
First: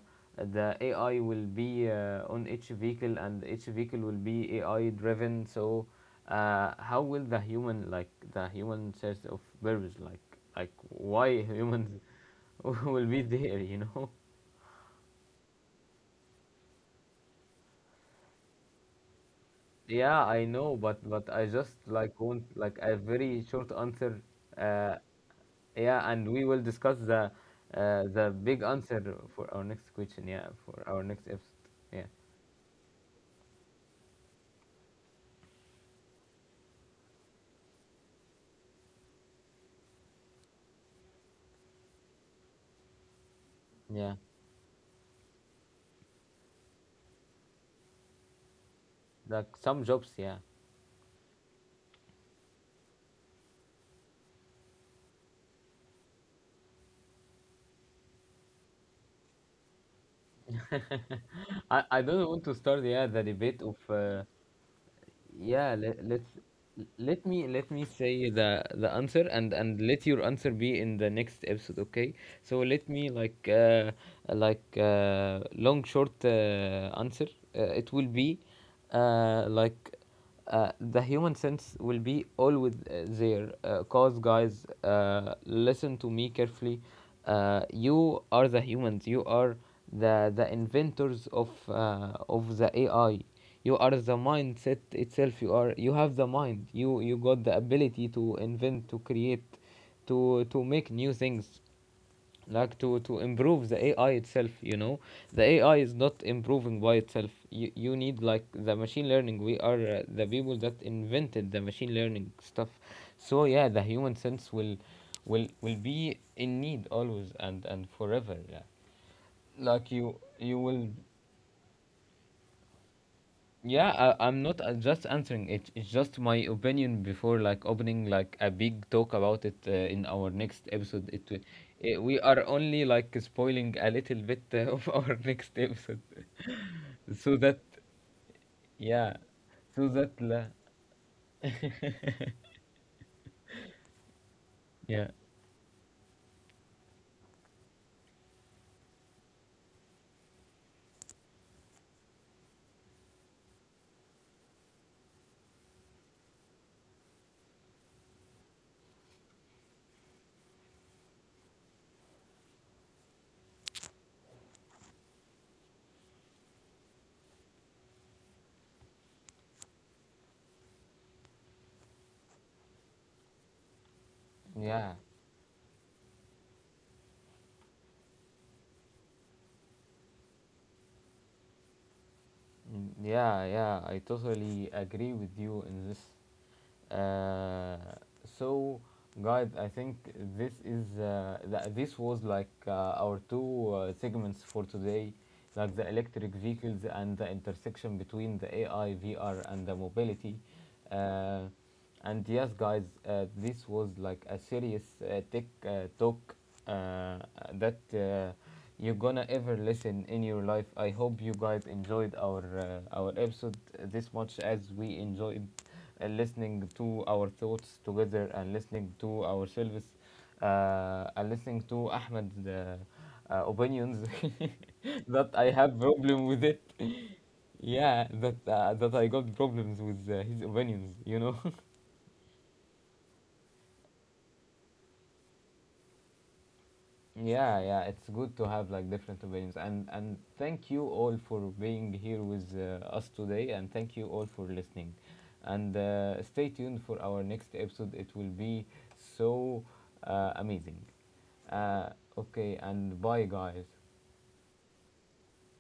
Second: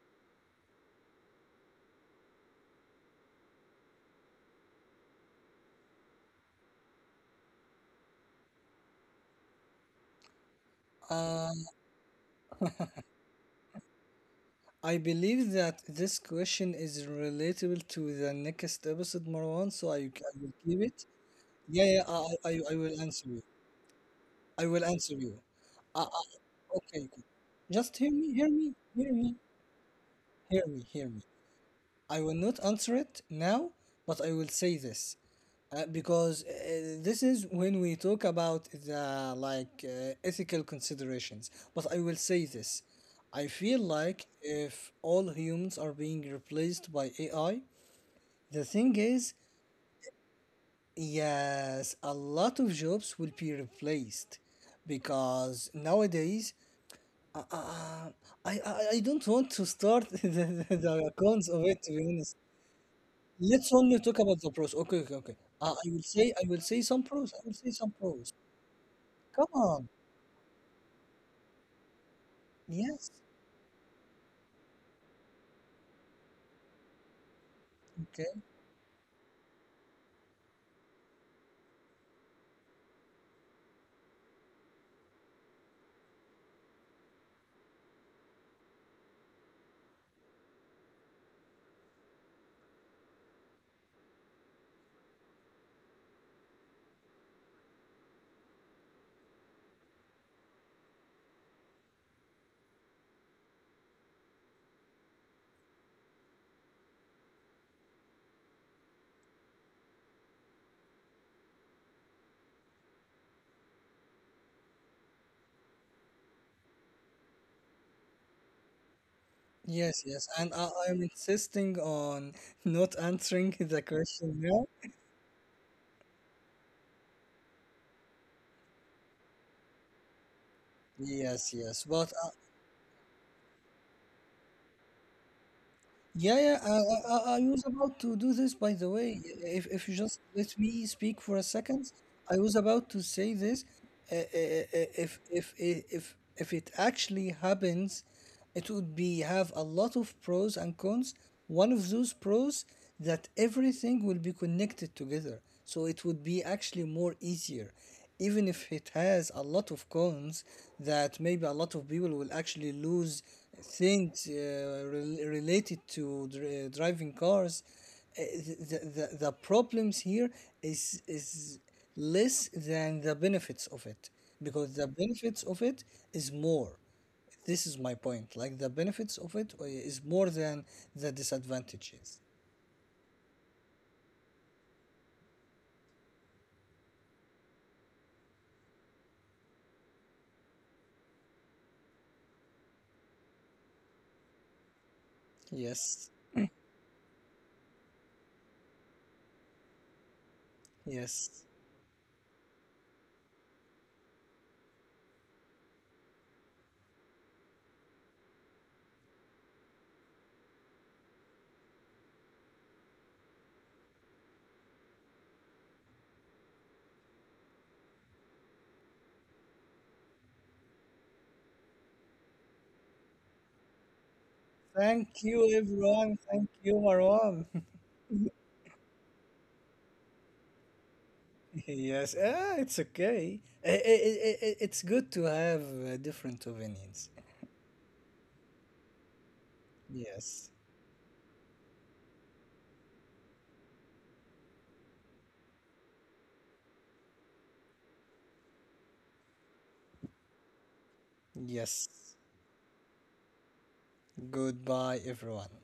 Speaker 1: the A I will be, uh, on each vehicle, and each vehicle will be A I driven. So, uh, how will the human, like the human sense of purpose, like, like why humans will be there, you know.
Speaker 2: I believe that this question is relatable to the next episode, Marwan, so I,
Speaker 1: Yeah,
Speaker 2: I
Speaker 1: I
Speaker 2: will
Speaker 1: know,
Speaker 2: give
Speaker 1: but
Speaker 2: it.
Speaker 1: but I just,
Speaker 2: Yeah, yeah,
Speaker 1: like,
Speaker 2: I,
Speaker 1: want,
Speaker 2: I, I
Speaker 1: like,
Speaker 2: I
Speaker 1: a
Speaker 2: will answer
Speaker 1: very
Speaker 2: you.
Speaker 1: short answer
Speaker 2: I will
Speaker 1: uh,
Speaker 2: answer you. Uh,
Speaker 1: Yeah, and we will
Speaker 2: uh,
Speaker 1: discuss
Speaker 2: okay, good.
Speaker 1: the
Speaker 2: Just
Speaker 1: uh,
Speaker 2: hear
Speaker 1: the
Speaker 2: me, hear
Speaker 1: big
Speaker 2: me,
Speaker 1: answer
Speaker 2: hear me,
Speaker 1: for our next question. Yeah,
Speaker 2: hear
Speaker 1: for
Speaker 2: me,
Speaker 1: our
Speaker 2: hear me.
Speaker 1: next episode. Yeah,
Speaker 2: I will not answer it now, but I will say this uh, because uh, this is when we talk about the like uh, ethical considerations. But I will say this: I feel
Speaker 1: yeah.
Speaker 2: like if all humans are being replaced by A I, the thing is,
Speaker 1: Like, some jobs. Yeah,
Speaker 2: yes, a lot of jobs will be replaced because nowadays uh, uh, I, I I don't want to start the, the, the cons of it,
Speaker 1: I,
Speaker 2: to
Speaker 1: I
Speaker 2: be
Speaker 1: don't
Speaker 2: honest.
Speaker 1: want to start. Yeah, the debate
Speaker 2: Let's
Speaker 1: of.
Speaker 2: only talk
Speaker 1: Uh,
Speaker 2: about the pros. Okay, okay, okay. Uh,
Speaker 1: yeah,
Speaker 2: I
Speaker 1: let
Speaker 2: will
Speaker 1: let
Speaker 2: say, I will say some
Speaker 1: let
Speaker 2: pros. I
Speaker 1: me
Speaker 2: will say
Speaker 1: let me
Speaker 2: some
Speaker 1: say
Speaker 2: pros.
Speaker 1: the the answer,
Speaker 2: Come
Speaker 1: and and
Speaker 2: on.
Speaker 1: let your answer be in the next episode. Okay. So let
Speaker 2: Yes.
Speaker 1: me, like, uh, like uh, long short uh, answer. Uh, it will
Speaker 2: Okay.
Speaker 1: be uh, like uh, The human sense will be always uh, there. Uh, cause, guys, uh, listen to me carefully. Uh, you are the humans. You are the the inventors of uh, of the A I. You are the mindset itself. You are you have the mind. You you got the ability to invent, to create, to to make new things, like to to improve the A I itself, you know. The A I is not improving by itself. You, you need, like, the machine learning. We are uh, the people that invented the machine learning stuff. So yeah, the human sense will will will be in need always and and forever, yeah. Like,
Speaker 2: Yes,
Speaker 1: you
Speaker 2: yes. And
Speaker 1: you
Speaker 2: uh, I,
Speaker 1: will.
Speaker 2: I'm insisting on not answering the
Speaker 1: Yeah, I,
Speaker 2: question
Speaker 1: I'm not
Speaker 2: now.
Speaker 1: uh, just answering it. It's just my opinion before, like, opening, like, a big talk about it uh, in our next episode. It, wi-
Speaker 2: Yes, yes.
Speaker 1: eh,
Speaker 2: But
Speaker 1: we
Speaker 2: uh,
Speaker 1: are only, like, spoiling a little bit uh, of our next episode,
Speaker 2: yeah, yeah. I, I, I
Speaker 1: so
Speaker 2: I
Speaker 1: that,
Speaker 2: was about to do this, by the
Speaker 1: yeah,
Speaker 2: way. If, if
Speaker 1: so
Speaker 2: you just
Speaker 1: that la,
Speaker 2: let me speak for a second, I was about to say this. Uh, uh, uh, uh,
Speaker 1: yeah.
Speaker 2: if if if if it actually happens, it would be have a lot of pros and cons. One of those pros that everything will be connected together, so it would be actually more easier, even if it has a lot of cons that maybe a lot of people will actually lose things uh, rel- related to dri- driving cars, uh, the, the, the problems here is is less than the benefits of it, because the
Speaker 1: Yeah,
Speaker 2: benefits of it is more. This is my point, like the benefits of it uh, is more than the disadvantages.
Speaker 1: mm, yeah, yeah. I totally agree with you in this. Uh, so, guys, I think this is uh, th- this was like, uh, our two uh, segments for today, like the
Speaker 2: Yes,
Speaker 1: electric vehicles and the intersection between the A I, V R, and the mobility.
Speaker 2: yes.
Speaker 1: Uh, and yes, guys, uh, this was like a serious uh, tech uh, talk uh, that uh, you're gonna ever listen in your life. I hope you guys enjoyed our uh, our episode this much as we enjoyed and listening to our thoughts together and listening to ourselves, uh, and listening to Ahmed's uh, uh, opinions
Speaker 2: Thank
Speaker 1: that
Speaker 2: you,
Speaker 1: I have
Speaker 2: everyone.
Speaker 1: problem with
Speaker 2: Thank
Speaker 1: it.
Speaker 2: you, Marwan.
Speaker 1: Yeah, that uh, that I got problems with uh, his opinions, you know.
Speaker 2: Yes, ah, it's okay. I- I- I- I- I- it's good to have uh, different opinions.
Speaker 1: Yeah, yeah, it's good to have, like, different opinions. And and
Speaker 2: Yes,
Speaker 1: thank you all for being here with uh, us today, and thank you all for listening. And uh, stay tuned for our next episode. It will be so uh, amazing.
Speaker 2: yes.
Speaker 1: Uh, okay, and bye, guys.
Speaker 2: Goodbye, everyone.